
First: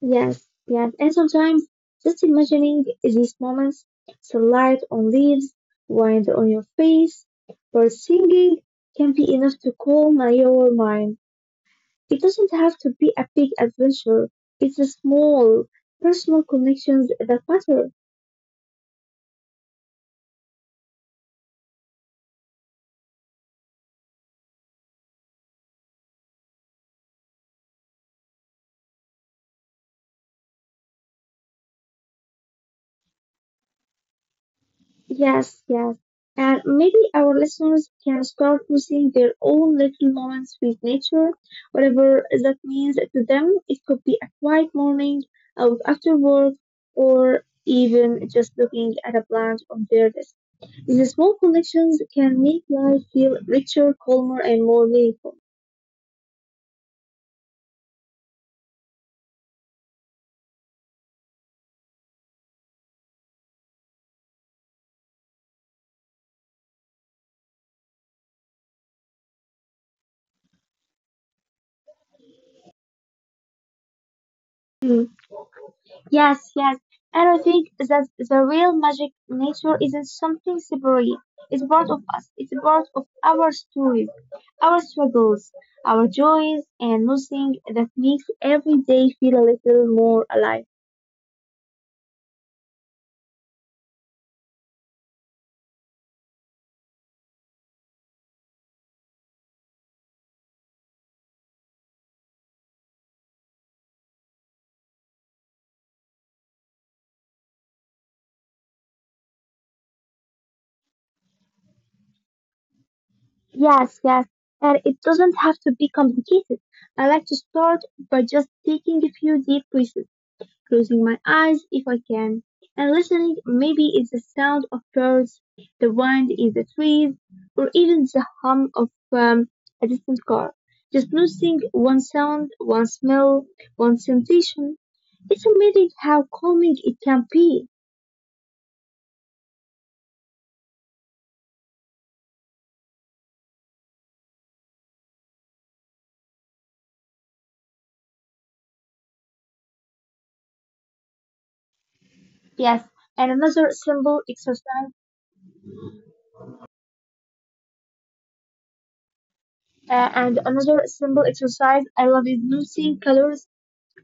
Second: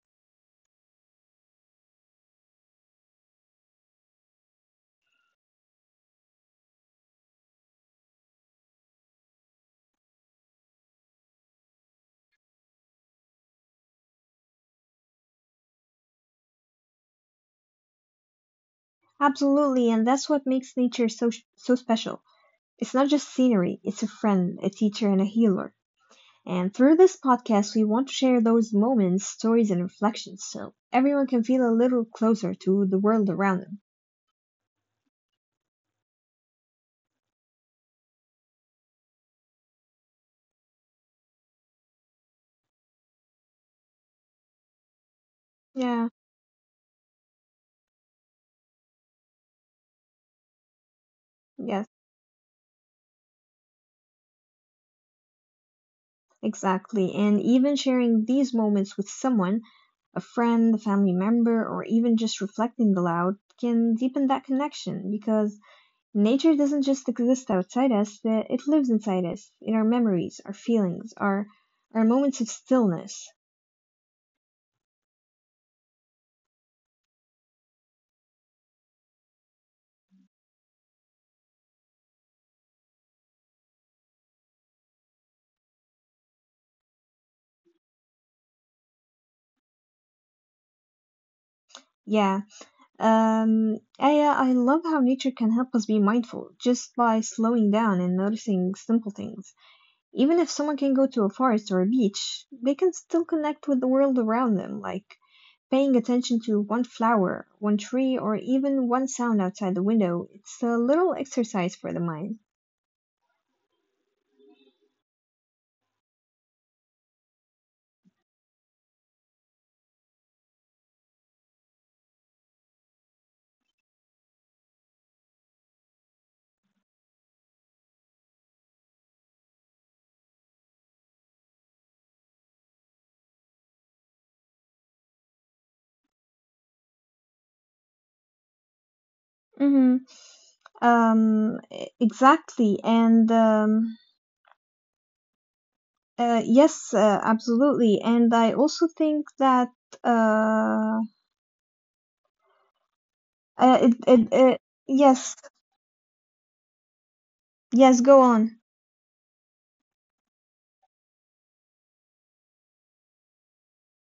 Yes, yes, and sometimes just imagining these moments, sunlight on leaves, wind on your face, birds singing can be enough to calm your mind. It doesn't have to be a big adventure. It's the small, personal connections that matter. Absolutely, and that's what makes nature so special. It's not just scenery; it's a friend, a teacher, and a healer. And through this podcast, we want to share those moments, stories, and reflections so everyone can feel a little closer to the world around them. Yes, yes. And maybe our listeners can start noticing their own little moments with nature, whatever that means to them. It could be a quiet morning out Yeah, after work or even just looking at a plant on their desk. These small yes, connections can make life feel richer, calmer, and more meaningful. exactly. And even sharing these moments with someone, a friend, a family member, or even just reflecting aloud, can deepen that connection because nature doesn't just exist outside us, that it lives inside us, in our memories, our feelings, our moments of stillness. Hmm. Yes, yes. And I think that the real magic nature isn't something separate. It's part of us. It's part of our stories, our struggles, our joys, and nothing that makes every day feel a little more alive. Yeah. Aya, I love how nature can help us be mindful just by slowing down and noticing simple things. Even if someone can go to a forest or a beach, they can still connect with the world around them, like paying attention to one flower, one tree, or even one sound outside the window. It's a little exercise for the mind. Yes, yes. And it doesn't have to be complicated. I like to start by just taking a few deep breaths, closing my eyes if I can, and listening. Maybe it's the sound of birds, the wind in the trees, or even the hum of a distant car. Just noticing one sound, one smell, one sensation. It's amazing how calming it can be. hmm exactly. And yes, absolutely. And I also think that uh, Yes, and Uh, it, it, it, yes, yes, go on. Another simple exercise I love is noticing colors.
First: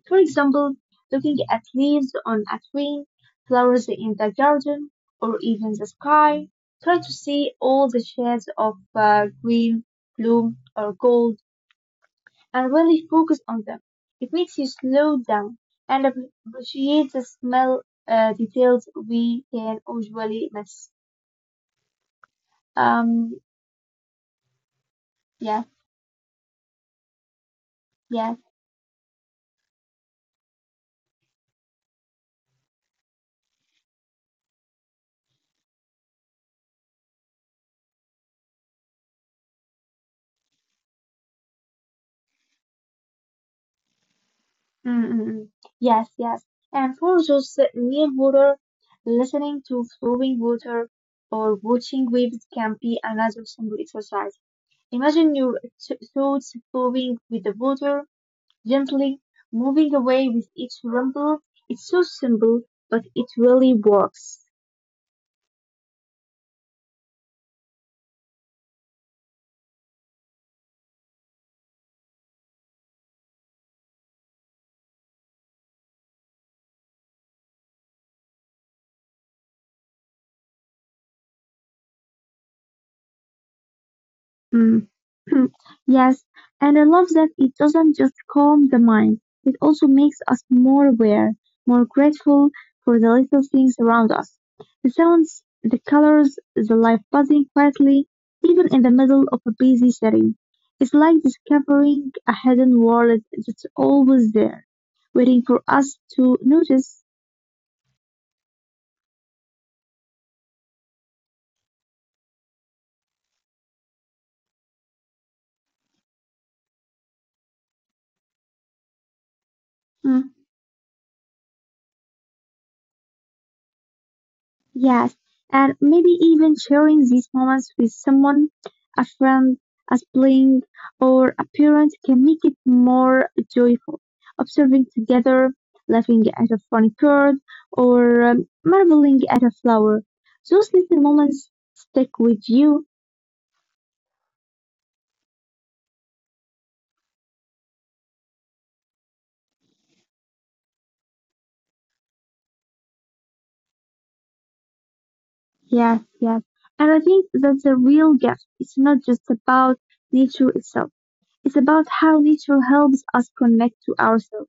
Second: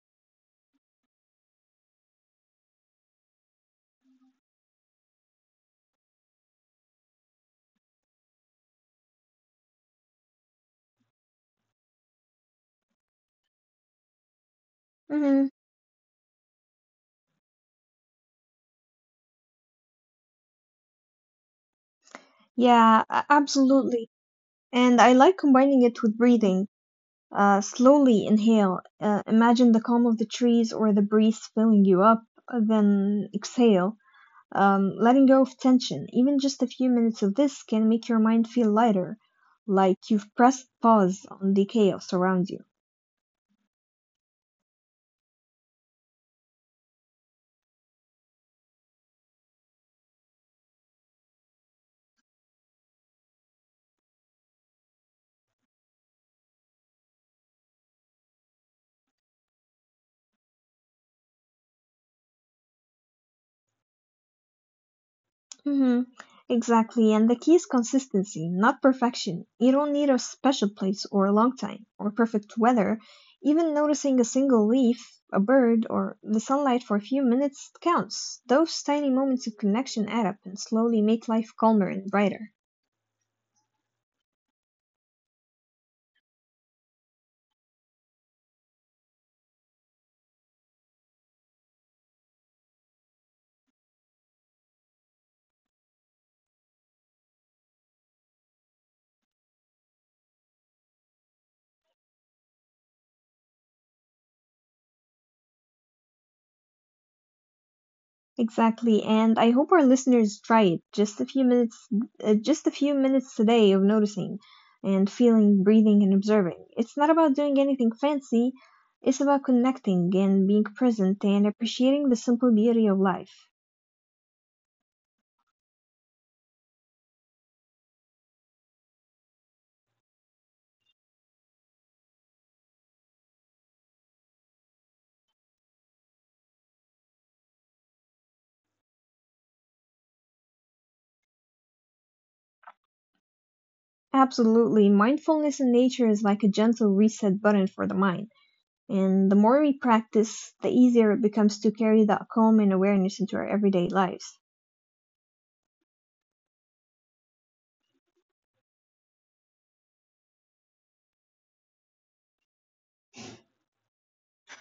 For example, looking at leaves on a tree, flowers in the garden, or even the sky. Try to see all the shades of green, blue, or gold and really focus on them. It makes you slow hmm down and appreciate the smell, details we can usually miss. Yeah, Um, absolutely. And I like yeah, combining it with breathing. Slowly yeah. inhale. Imagine the calm of the trees or the breeze filling you up. Then exhale, letting go of tension. Even just a few minutes of this can make your mind feel lighter, like you've pressed pause on the chaos around you. Mm, mm, mm. Yes, yes. And for those near water, listening to flowing water or watching waves can be another simple exercise. Imagine your thoughts flowing with the water, gently moving away with each rumble. It's so simple, but it really works. Mm-hmm. Exactly, and the key is consistency, not perfection. You don't need a special place or a long time or perfect weather. Even noticing a single leaf, a bird, or the sunlight for a few minutes counts. Those tiny moments of connection add up and slowly make life calmer and brighter. Mm. [clears throat] Yes, and I love that it doesn't just calm the mind, it also makes us more aware, more grateful for the little things around us. The sounds, the colors, the life buzzing quietly, even in the middle of a busy city. It's like discovering a hidden world that's always there, waiting for us to notice. Exactly, and I hope our listeners try it. Just a few minutes today of noticing and feeling, breathing, and observing. It's not about doing anything fancy. It's about connecting Hmm. and being present and appreciating the simple beauty of life. Yes, and maybe even sharing these moments with someone, a friend, a sibling, or a parent can make it more joyful. Observing together, laughing at a funny bird, or marveling at a flower. Those little moments stick with you. Absolutely, mindfulness in nature is like a gentle reset button for the mind. And the more we practice, the easier it becomes to carry that calm and awareness into our everyday lives. Yes, yes. And I think that's a real gift. It's not just about nature itself. It's about how nature helps us connect to ourselves,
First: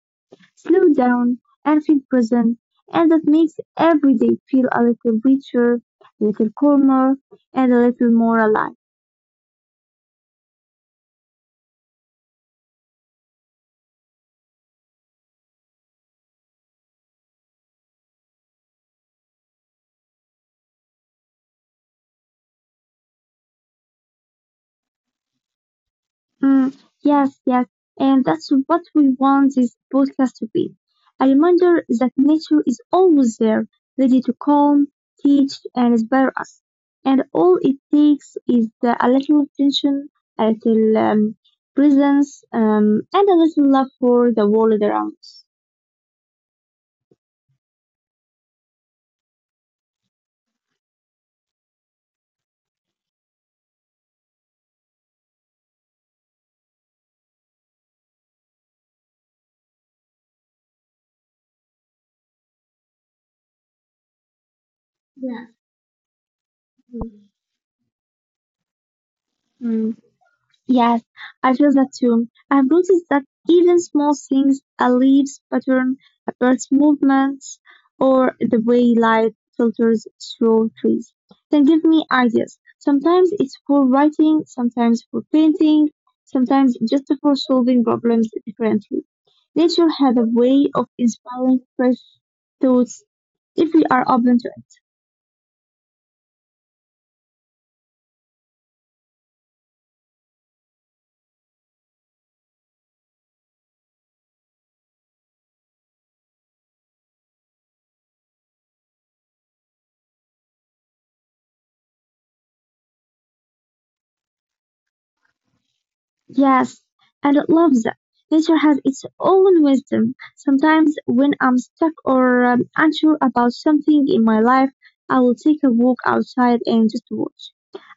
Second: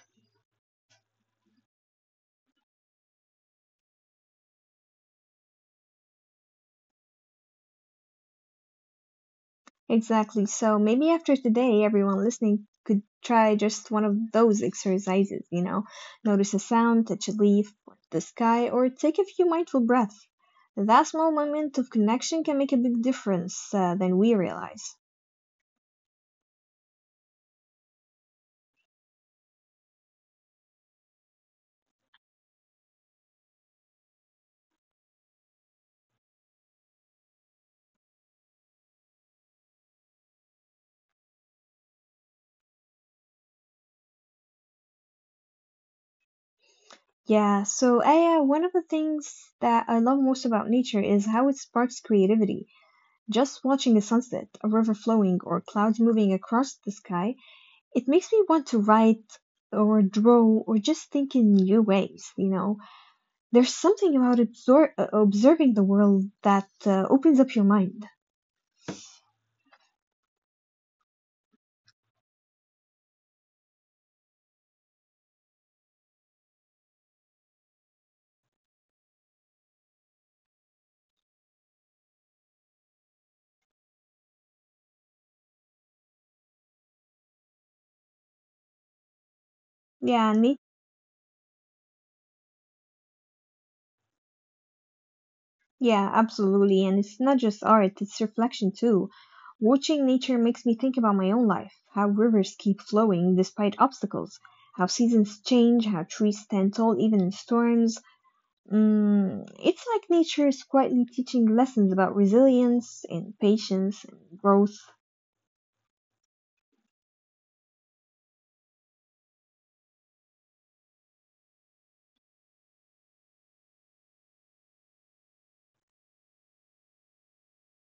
slow down and feel present, and that makes every day feel a little richer, a little calmer, and a little more alive. Exactly. So maybe after today, everyone listening could try just one of those exercises, you know, notice a sound, touch a leaf, look at the sky, or take a few mindful breaths. That small moment of connection can make a big difference than we realize. Mm, yes, yes, and that's what we want this podcast to be. A reminder that nature is always there, ready to calm, teach, and inspire us. And all it takes is a little attention, a little presence, and a little love for the world around us. Yeah, so Aya, one of the things that I love most about nature is how it sparks creativity. Just watching a sunset, a river flowing, or clouds moving across the sky, it makes me want to write or draw or just think in new ways, you know, there's something about Yeah. observing the world that opens up your mind. Mm. Yes, I feel that too. I've noticed that even small things, a leaf's pattern, a bird's movements, or the way light filters through trees, can give me ideas. Sometimes it's for writing, sometimes for painting, sometimes just for solving problems differently. Nature has a yeah me way of inspiring fresh thoughts if we are open to it. Yeah, absolutely. And it's not just art, it's reflection too. Watching nature makes me think about my own life, how rivers keep flowing despite obstacles, how seasons change, how trees stand tall even in storms. Mm, it's like nature is quietly teaching lessons about resilience and patience and growth. Yes, and I love that. Nature has its own wisdom. Sometimes, when I'm stuck or unsure about something in my life, I will take a walk outside and just watch.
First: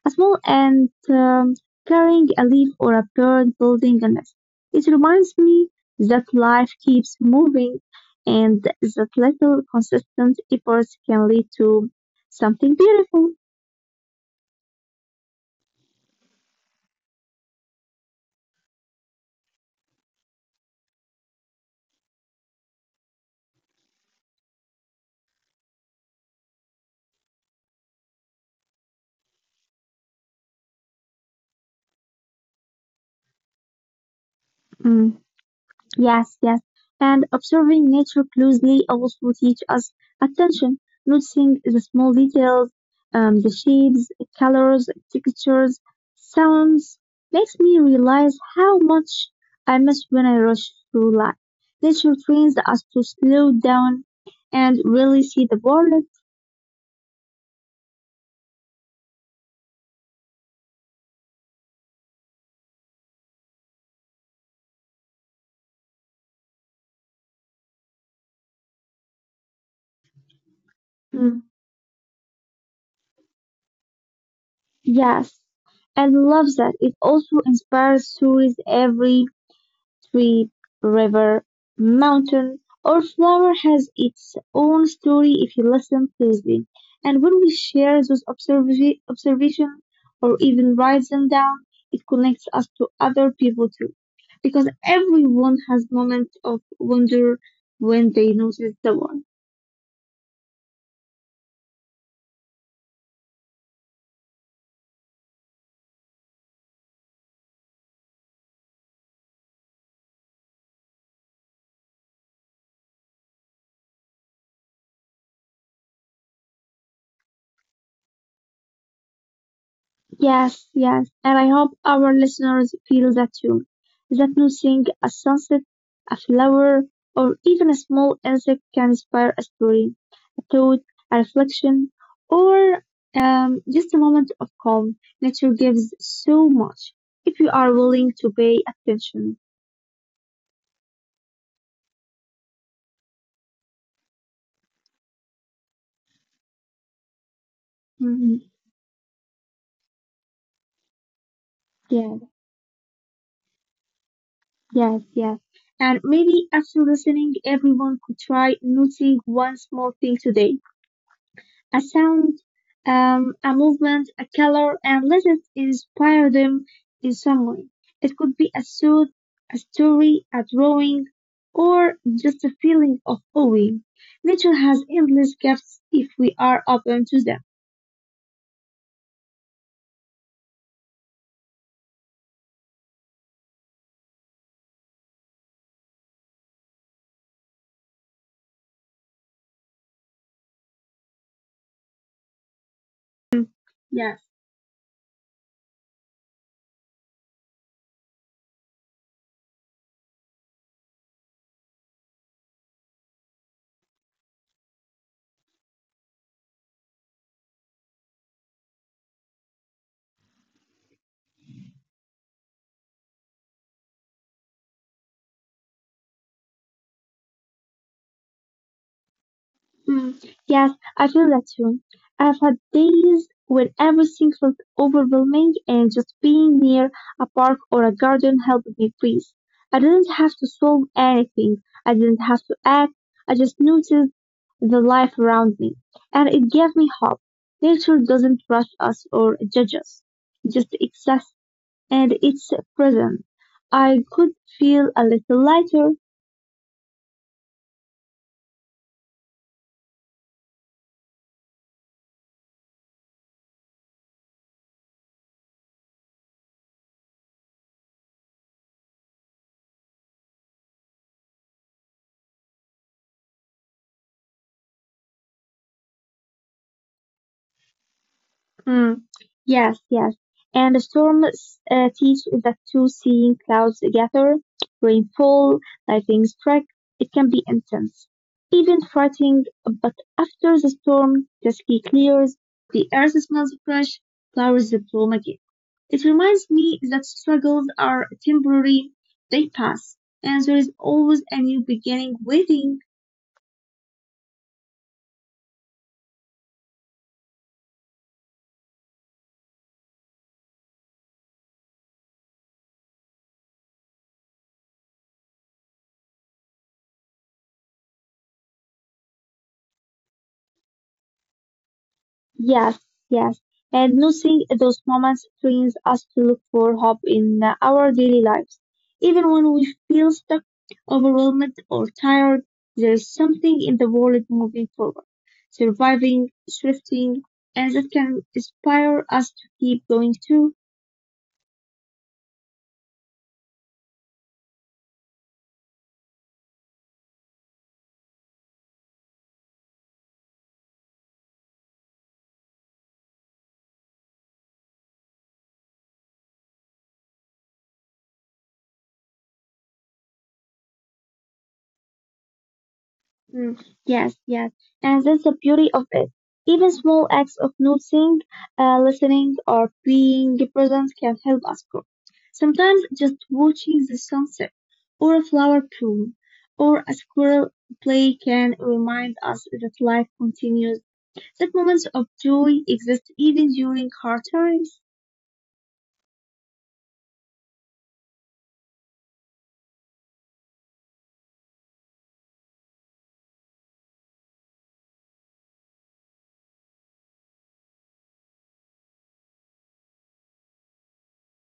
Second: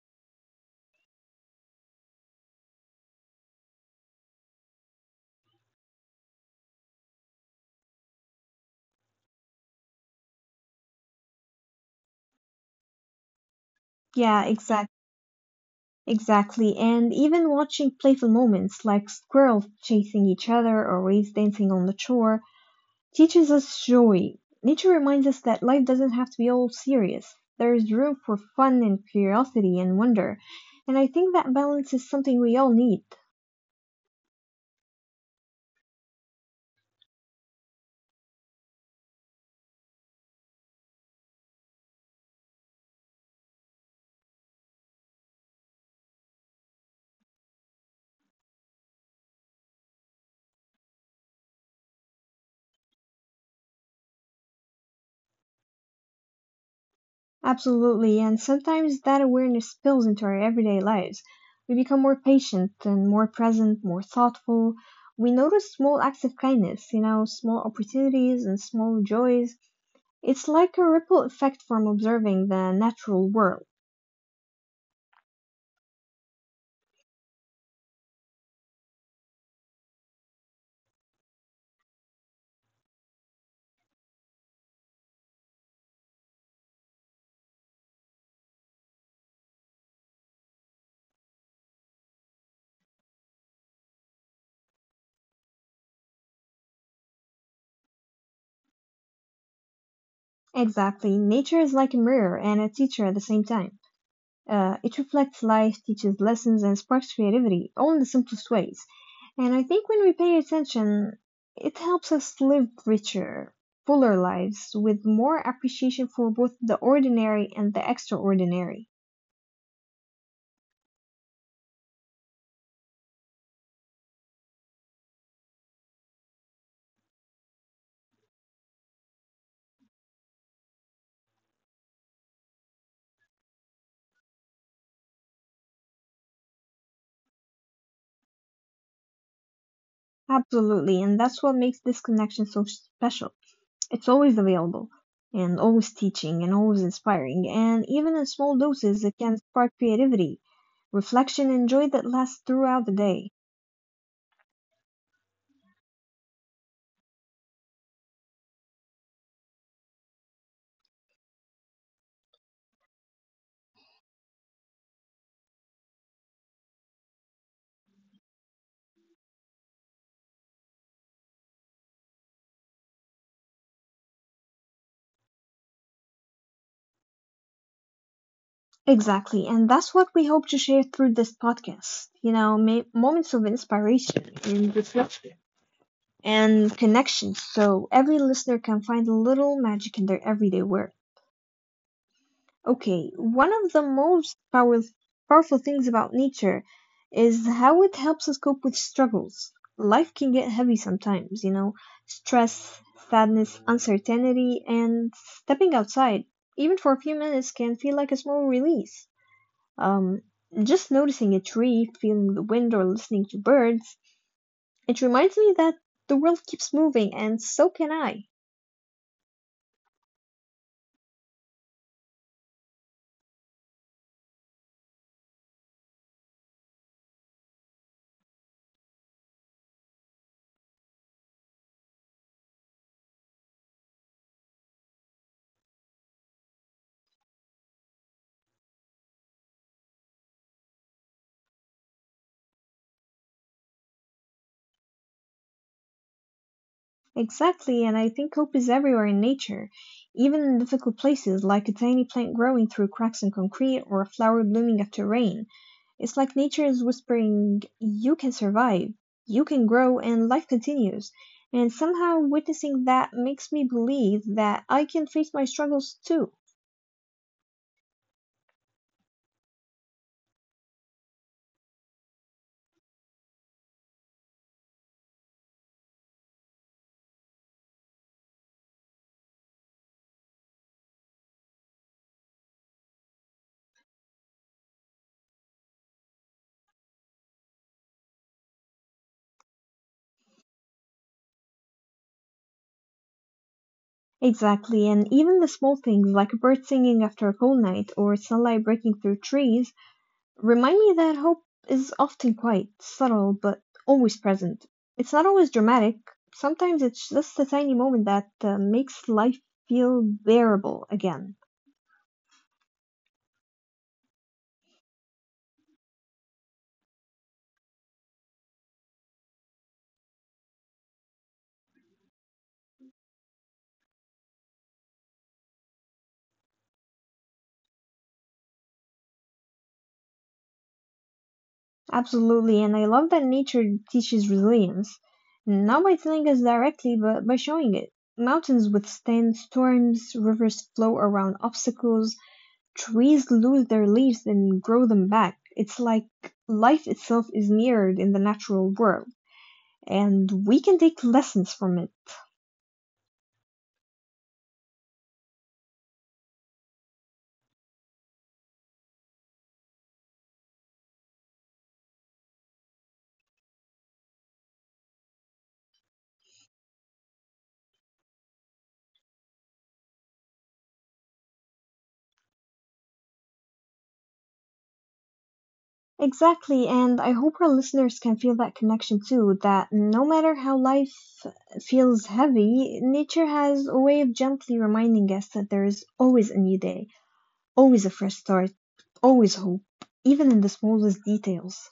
A small ant carrying a leaf or a bird building a nest. It reminds me that life keeps moving and that little consistent efforts can lead to something beautiful. Yeah, exactly. And even watching playful moments like squirrels chasing each other or waves dancing on the shore teaches us joy. Nature reminds us that life doesn't have to be all serious. There is room for fun and curiosity and wonder. And I think that balance is something we all need. Mm. Yes, yes. And observing nature closely also teach us attention, noticing the small details, the shapes, colors, textures, sounds makes me realize how much I miss when I rush through life. Nature trains us to slow down and really see the world. Absolutely. And sometimes that awareness spills into our everyday lives. We become more patient and more present, more thoughtful. We notice small acts of kindness, small opportunities and small joys. It's like a ripple Mm. effect from observing the natural world. Yes, and loves that. It also inspires stories. Every street, river, mountain, or flower has its own story if you listen closely. And when we share those observations or even write them down, it connects us to other people too. Because everyone has moments of wonder when they notice the world. Exactly. Nature is like a mirror and a teacher at the same time. It reflects life, teaches lessons, and sparks creativity, all in the simplest ways. And I think when we pay attention, it helps us live richer, fuller lives with more appreciation for both the ordinary and the extraordinary. Yes, yes. And I hope our listeners feel that too. That noticing a sunset, a flower, or even a small insect can inspire a story thought, a reflection, or just a moment of calm. Nature gives so much if you are willing to pay attention. Absolutely, and that's what makes this connection so special. It's always available, and always teaching, and always inspiring, and even in small Mhm. doses, it can spark creativity, reflection, and joy that Yes, lasts throughout the day. yes, yes. And maybe after listening, everyone could try noticing one small thing today. A sound, a movement, a color, and let it inspire them in some way. It could be a suit, a story, a drawing, or just a feeling of awe. Nature has endless gifts if we are open to Exactly, and that's what we hope to share through this podcast. You know, moments of inspiration and reflection and connection so every listener can find a little magic in their everyday work. Okay, one them. of the Yeah. most powerful things about nature is how it helps us cope with struggles. Life can get heavy sometimes, you know, stress, sadness, uncertainty, and stepping outside, even for a few minutes, can feel like a small release. Um, just noticing a tree, feeling the wind, or listening to birds, it reminds me that the world keeps moving and so can I. Mm, yes, I feel that too. I've had days when everything felt overwhelming and just being near a park or a garden helped me breathe. I didn't have to solve anything. I didn't have to act. I just noticed the life around me and it gave me hope. Nature doesn't rush us or judge us. It just exists and it's present. I could feel a little lighter. Exactly, and I think hope is everywhere in nature, even in difficult places, like a tiny plant growing through cracks in concrete or a flower blooming after rain. It's like nature is whispering, "You can survive, you can grow, and life continues." And somehow witnessing that makes me believe that I can face my struggles too. Mm, yes, yes. And the storm teach that too, seeing clouds gather, rainfall, lightning strike, it can be intense, even frightening. But after the storm, the sky clears, the earth smells fresh, flowers bloom again. It reminds me that struggles are temporary, they pass, and there is always a new beginning waiting. Exactly, and even the small things like a bird singing after a cold night or sunlight breaking through trees remind me that hope is often quite subtle but always present. It's not always dramatic, sometimes it's just a tiny moment that makes life feel bearable again. Yes, yes. And noticing those moments trains us to look for hope in our daily lives. Even when we feel stuck, overwhelmed, or tired, there's something in the world moving forward, surviving, shifting, and that can inspire us to keep going too. Absolutely, and I love that nature teaches resilience, not by telling us directly, but by showing it. Mountains withstand storms, rivers flow around obstacles, trees lose their leaves and grow them back. It's like life itself is mirrored in the natural world, and we can take lessons from it. Mm, yes, yes. And that's the beauty of it. Even small acts of noticing, listening, or being present can help us grow. Sometimes just watching the sunset, or a flower bloom, or a squirrel play can remind us that life continues, that moments of joy exist even during hard times. Exactly, and I hope our listeners can feel that connection too, that no matter how life feels heavy, nature has a way of gently reminding us that there is always a new day, always a fresh start, always hope, even in the smallest details.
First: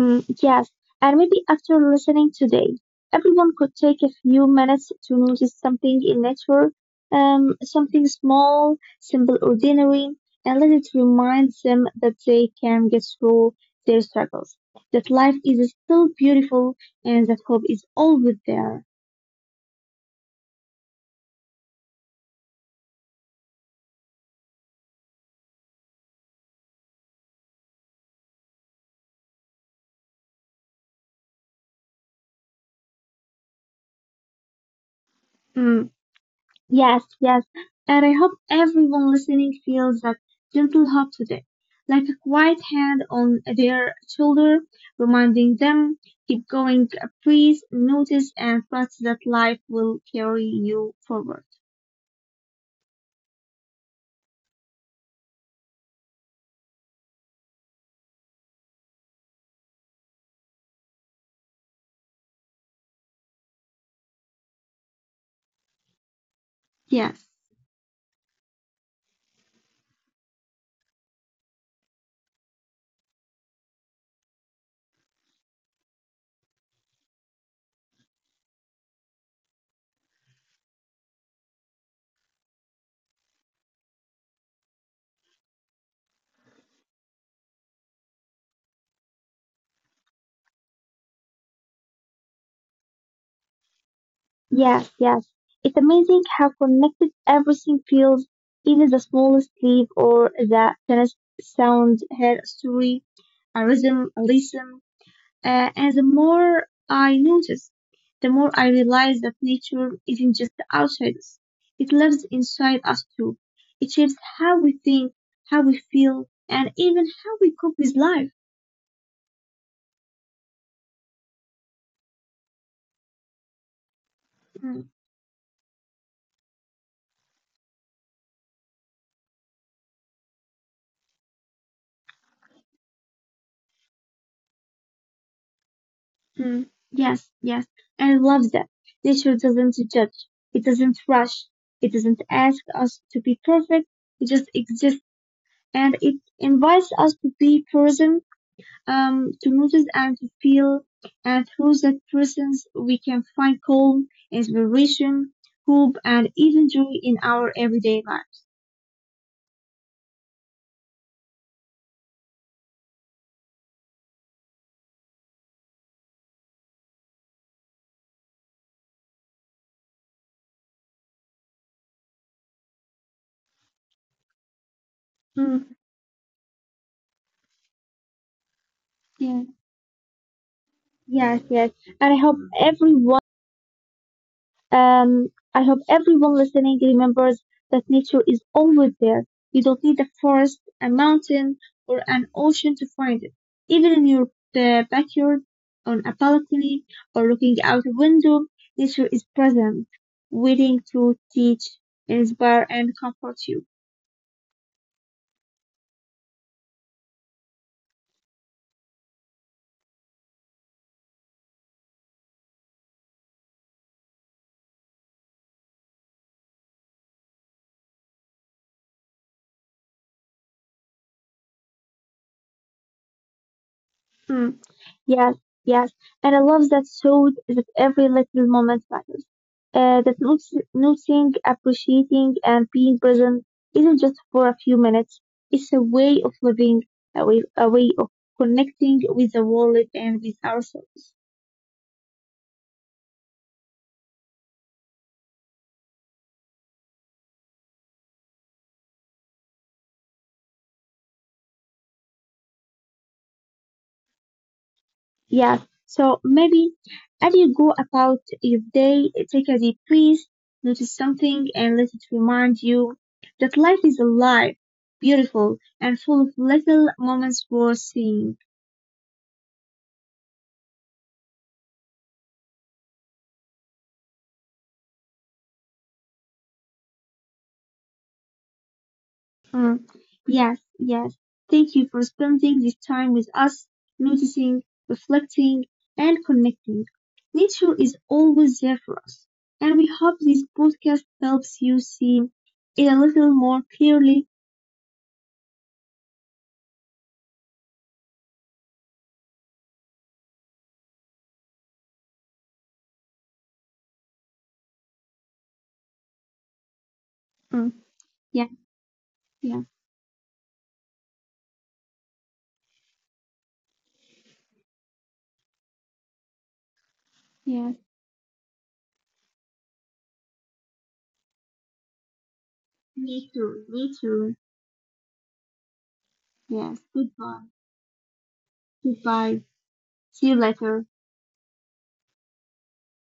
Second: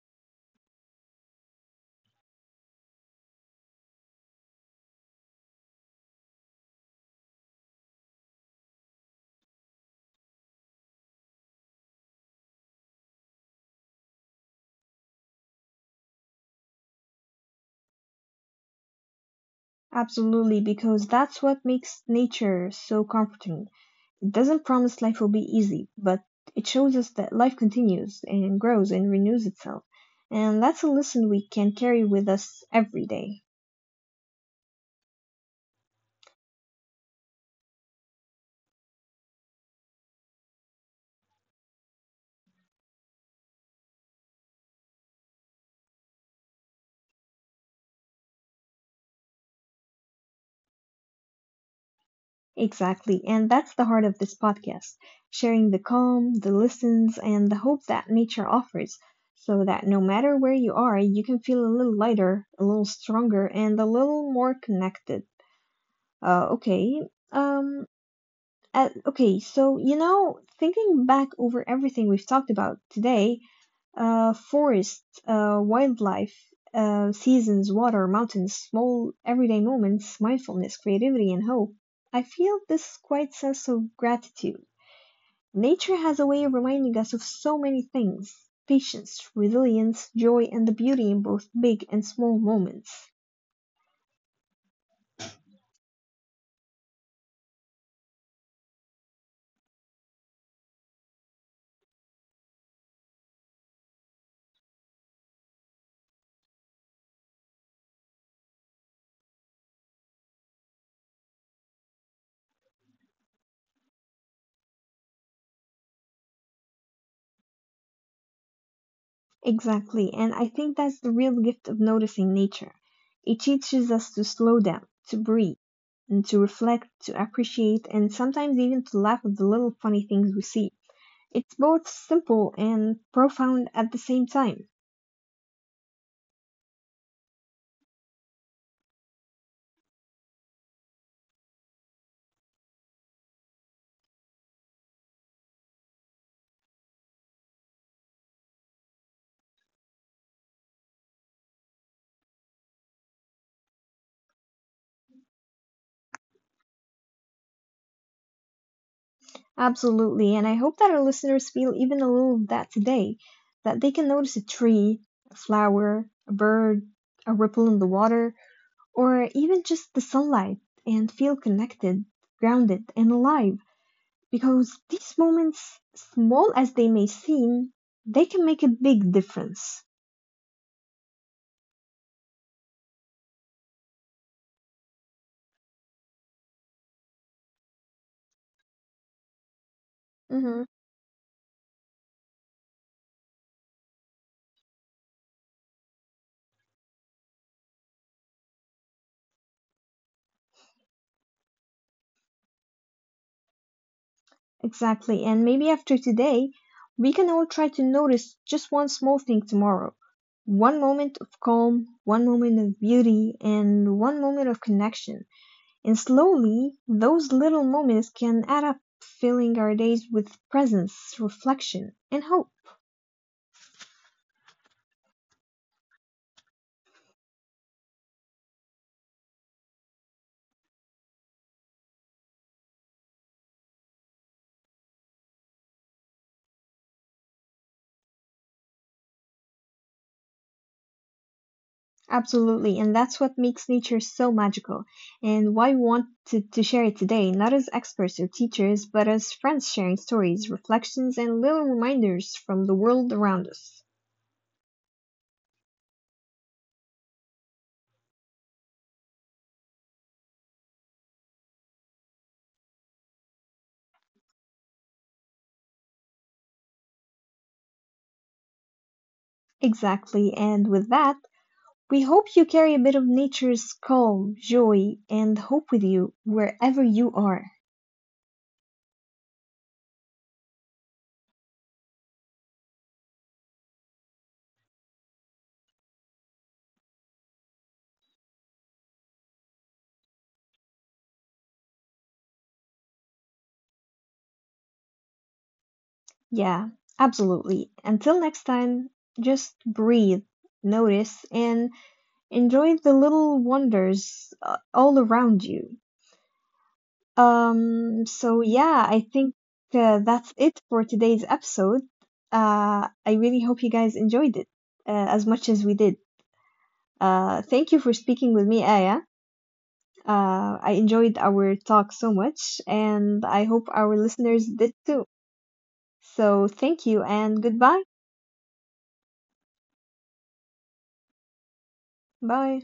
Mm, yes, and maybe after listening today, everyone could take a few minutes to notice something in nature, something small, simple, ordinary, and let it remind them that they can get through their struggles, that life is still beautiful, and that hope is always there. Absolutely, because that's what makes nature so comforting. It doesn't promise life will be easy, but it shows us that life continues and grows and renews itself. And that's a lesson we can carry with us every day. Mm, yes, yes. And I hope everyone listening feels that gentle hug today, like a quiet hand on their shoulder, reminding them, keep going, please notice and trust that life will carry you forward. Exactly. And that's the heart of this podcast, sharing the calm, the lessons, and the hope that nature offers, so that no matter where you are, you can feel a little lighter, a little stronger, and a little more connected. Uh, okay. Yes. Um, okay, so you know, thinking back over everything we've talked about today, forests, wildlife, seasons, water, mountains, small everyday moments, mindfulness, creativity, and hope. I feel this quiet sense of gratitude. Nature has a way of reminding us of so many things: patience, resilience, joy, and the beauty in both big and small moments. Yes, yes. It's amazing how connected everything feels, even the smallest leaf or the tiniest sound had a story, a rhythm, a lesson. And the more I notice, the more I realize that nature isn't just outside us. It lives inside us too. It shapes how we think, how we feel, and even how we cope with life. Exactly. And I think that's the real gift of noticing nature. It teaches us to slow Mm, down, to breathe, and to reflect, to appreciate, and sometimes even to laugh at the little funny things we see. It's both simple and profound at the same time. mm. Yes, yes. I love that. Nature doesn't judge. It doesn't rush. It doesn't ask us to be perfect. It just exists and it invites us to be present, to notice and to feel. And through that presence, we can find calm, inspiration, hope, and even joy in our everyday life. Absolutely. And I hope that our listeners feel even a little of that today, that they can notice a tree, a flower, a bird, a ripple in the water, or even just the sunlight and feel connected, grounded, and alive. Because these Mm, moments, small as they may seem, they can make a big yeah, difference. yes, yes. And I hope Um, everyone listening remembers that nature is always there. You don't need a forest, Mm-hmm. a mountain, or an ocean to find it. Even in your backyard, on a balcony, or looking out a window, nature is present, waiting to teach, inspire, and comfort you. Exactly. And maybe after today, we can all try to notice just one small thing tomorrow. One moment of calm, one moment of beauty, and one moment of connection. And slowly, those little moments can add up, filling our days with presence, reflection, and hope. Mm. Yes, yes, and I love that showed that every little moment matters. That noticing, appreciating, and being present isn't just for a few minutes. It's a way of living, a way of connecting with the world and with ourselves. Absolutely, and that's what makes nature so magical, and why we want to share it today, not as experts or teachers, but as friends sharing stories, reflections, and little reminders from the world around us. Yes. So maybe as you go about your day, take a deep breath, notice something, and let it remind you that life is alive, beautiful, and full of little moments worth seeing. Exactly, and with that, we hope you carry a bit of nature's calm, joy, and hope with you wherever you are. Mm, yes, yes. Thank you for spending this time with us, noticing, reflecting, and connecting. Nature is always there for us, and we hope this podcast helps you see it a little more clearly. Yeah, absolutely. Until next time, just breathe, notice, and enjoy the little wonders all around you. Mm, Um, yeah, so yeah, I think yes, that's it for today's episode. I really hope you guys enjoyed it as much as we did. yes. Thank you for speaking with me, Aya. I enjoyed our talk so much, Me too, and I me hope too. our listeners did too. Yes, So thank goodbye. you and goodbye. Goodbye. See you later. Bye.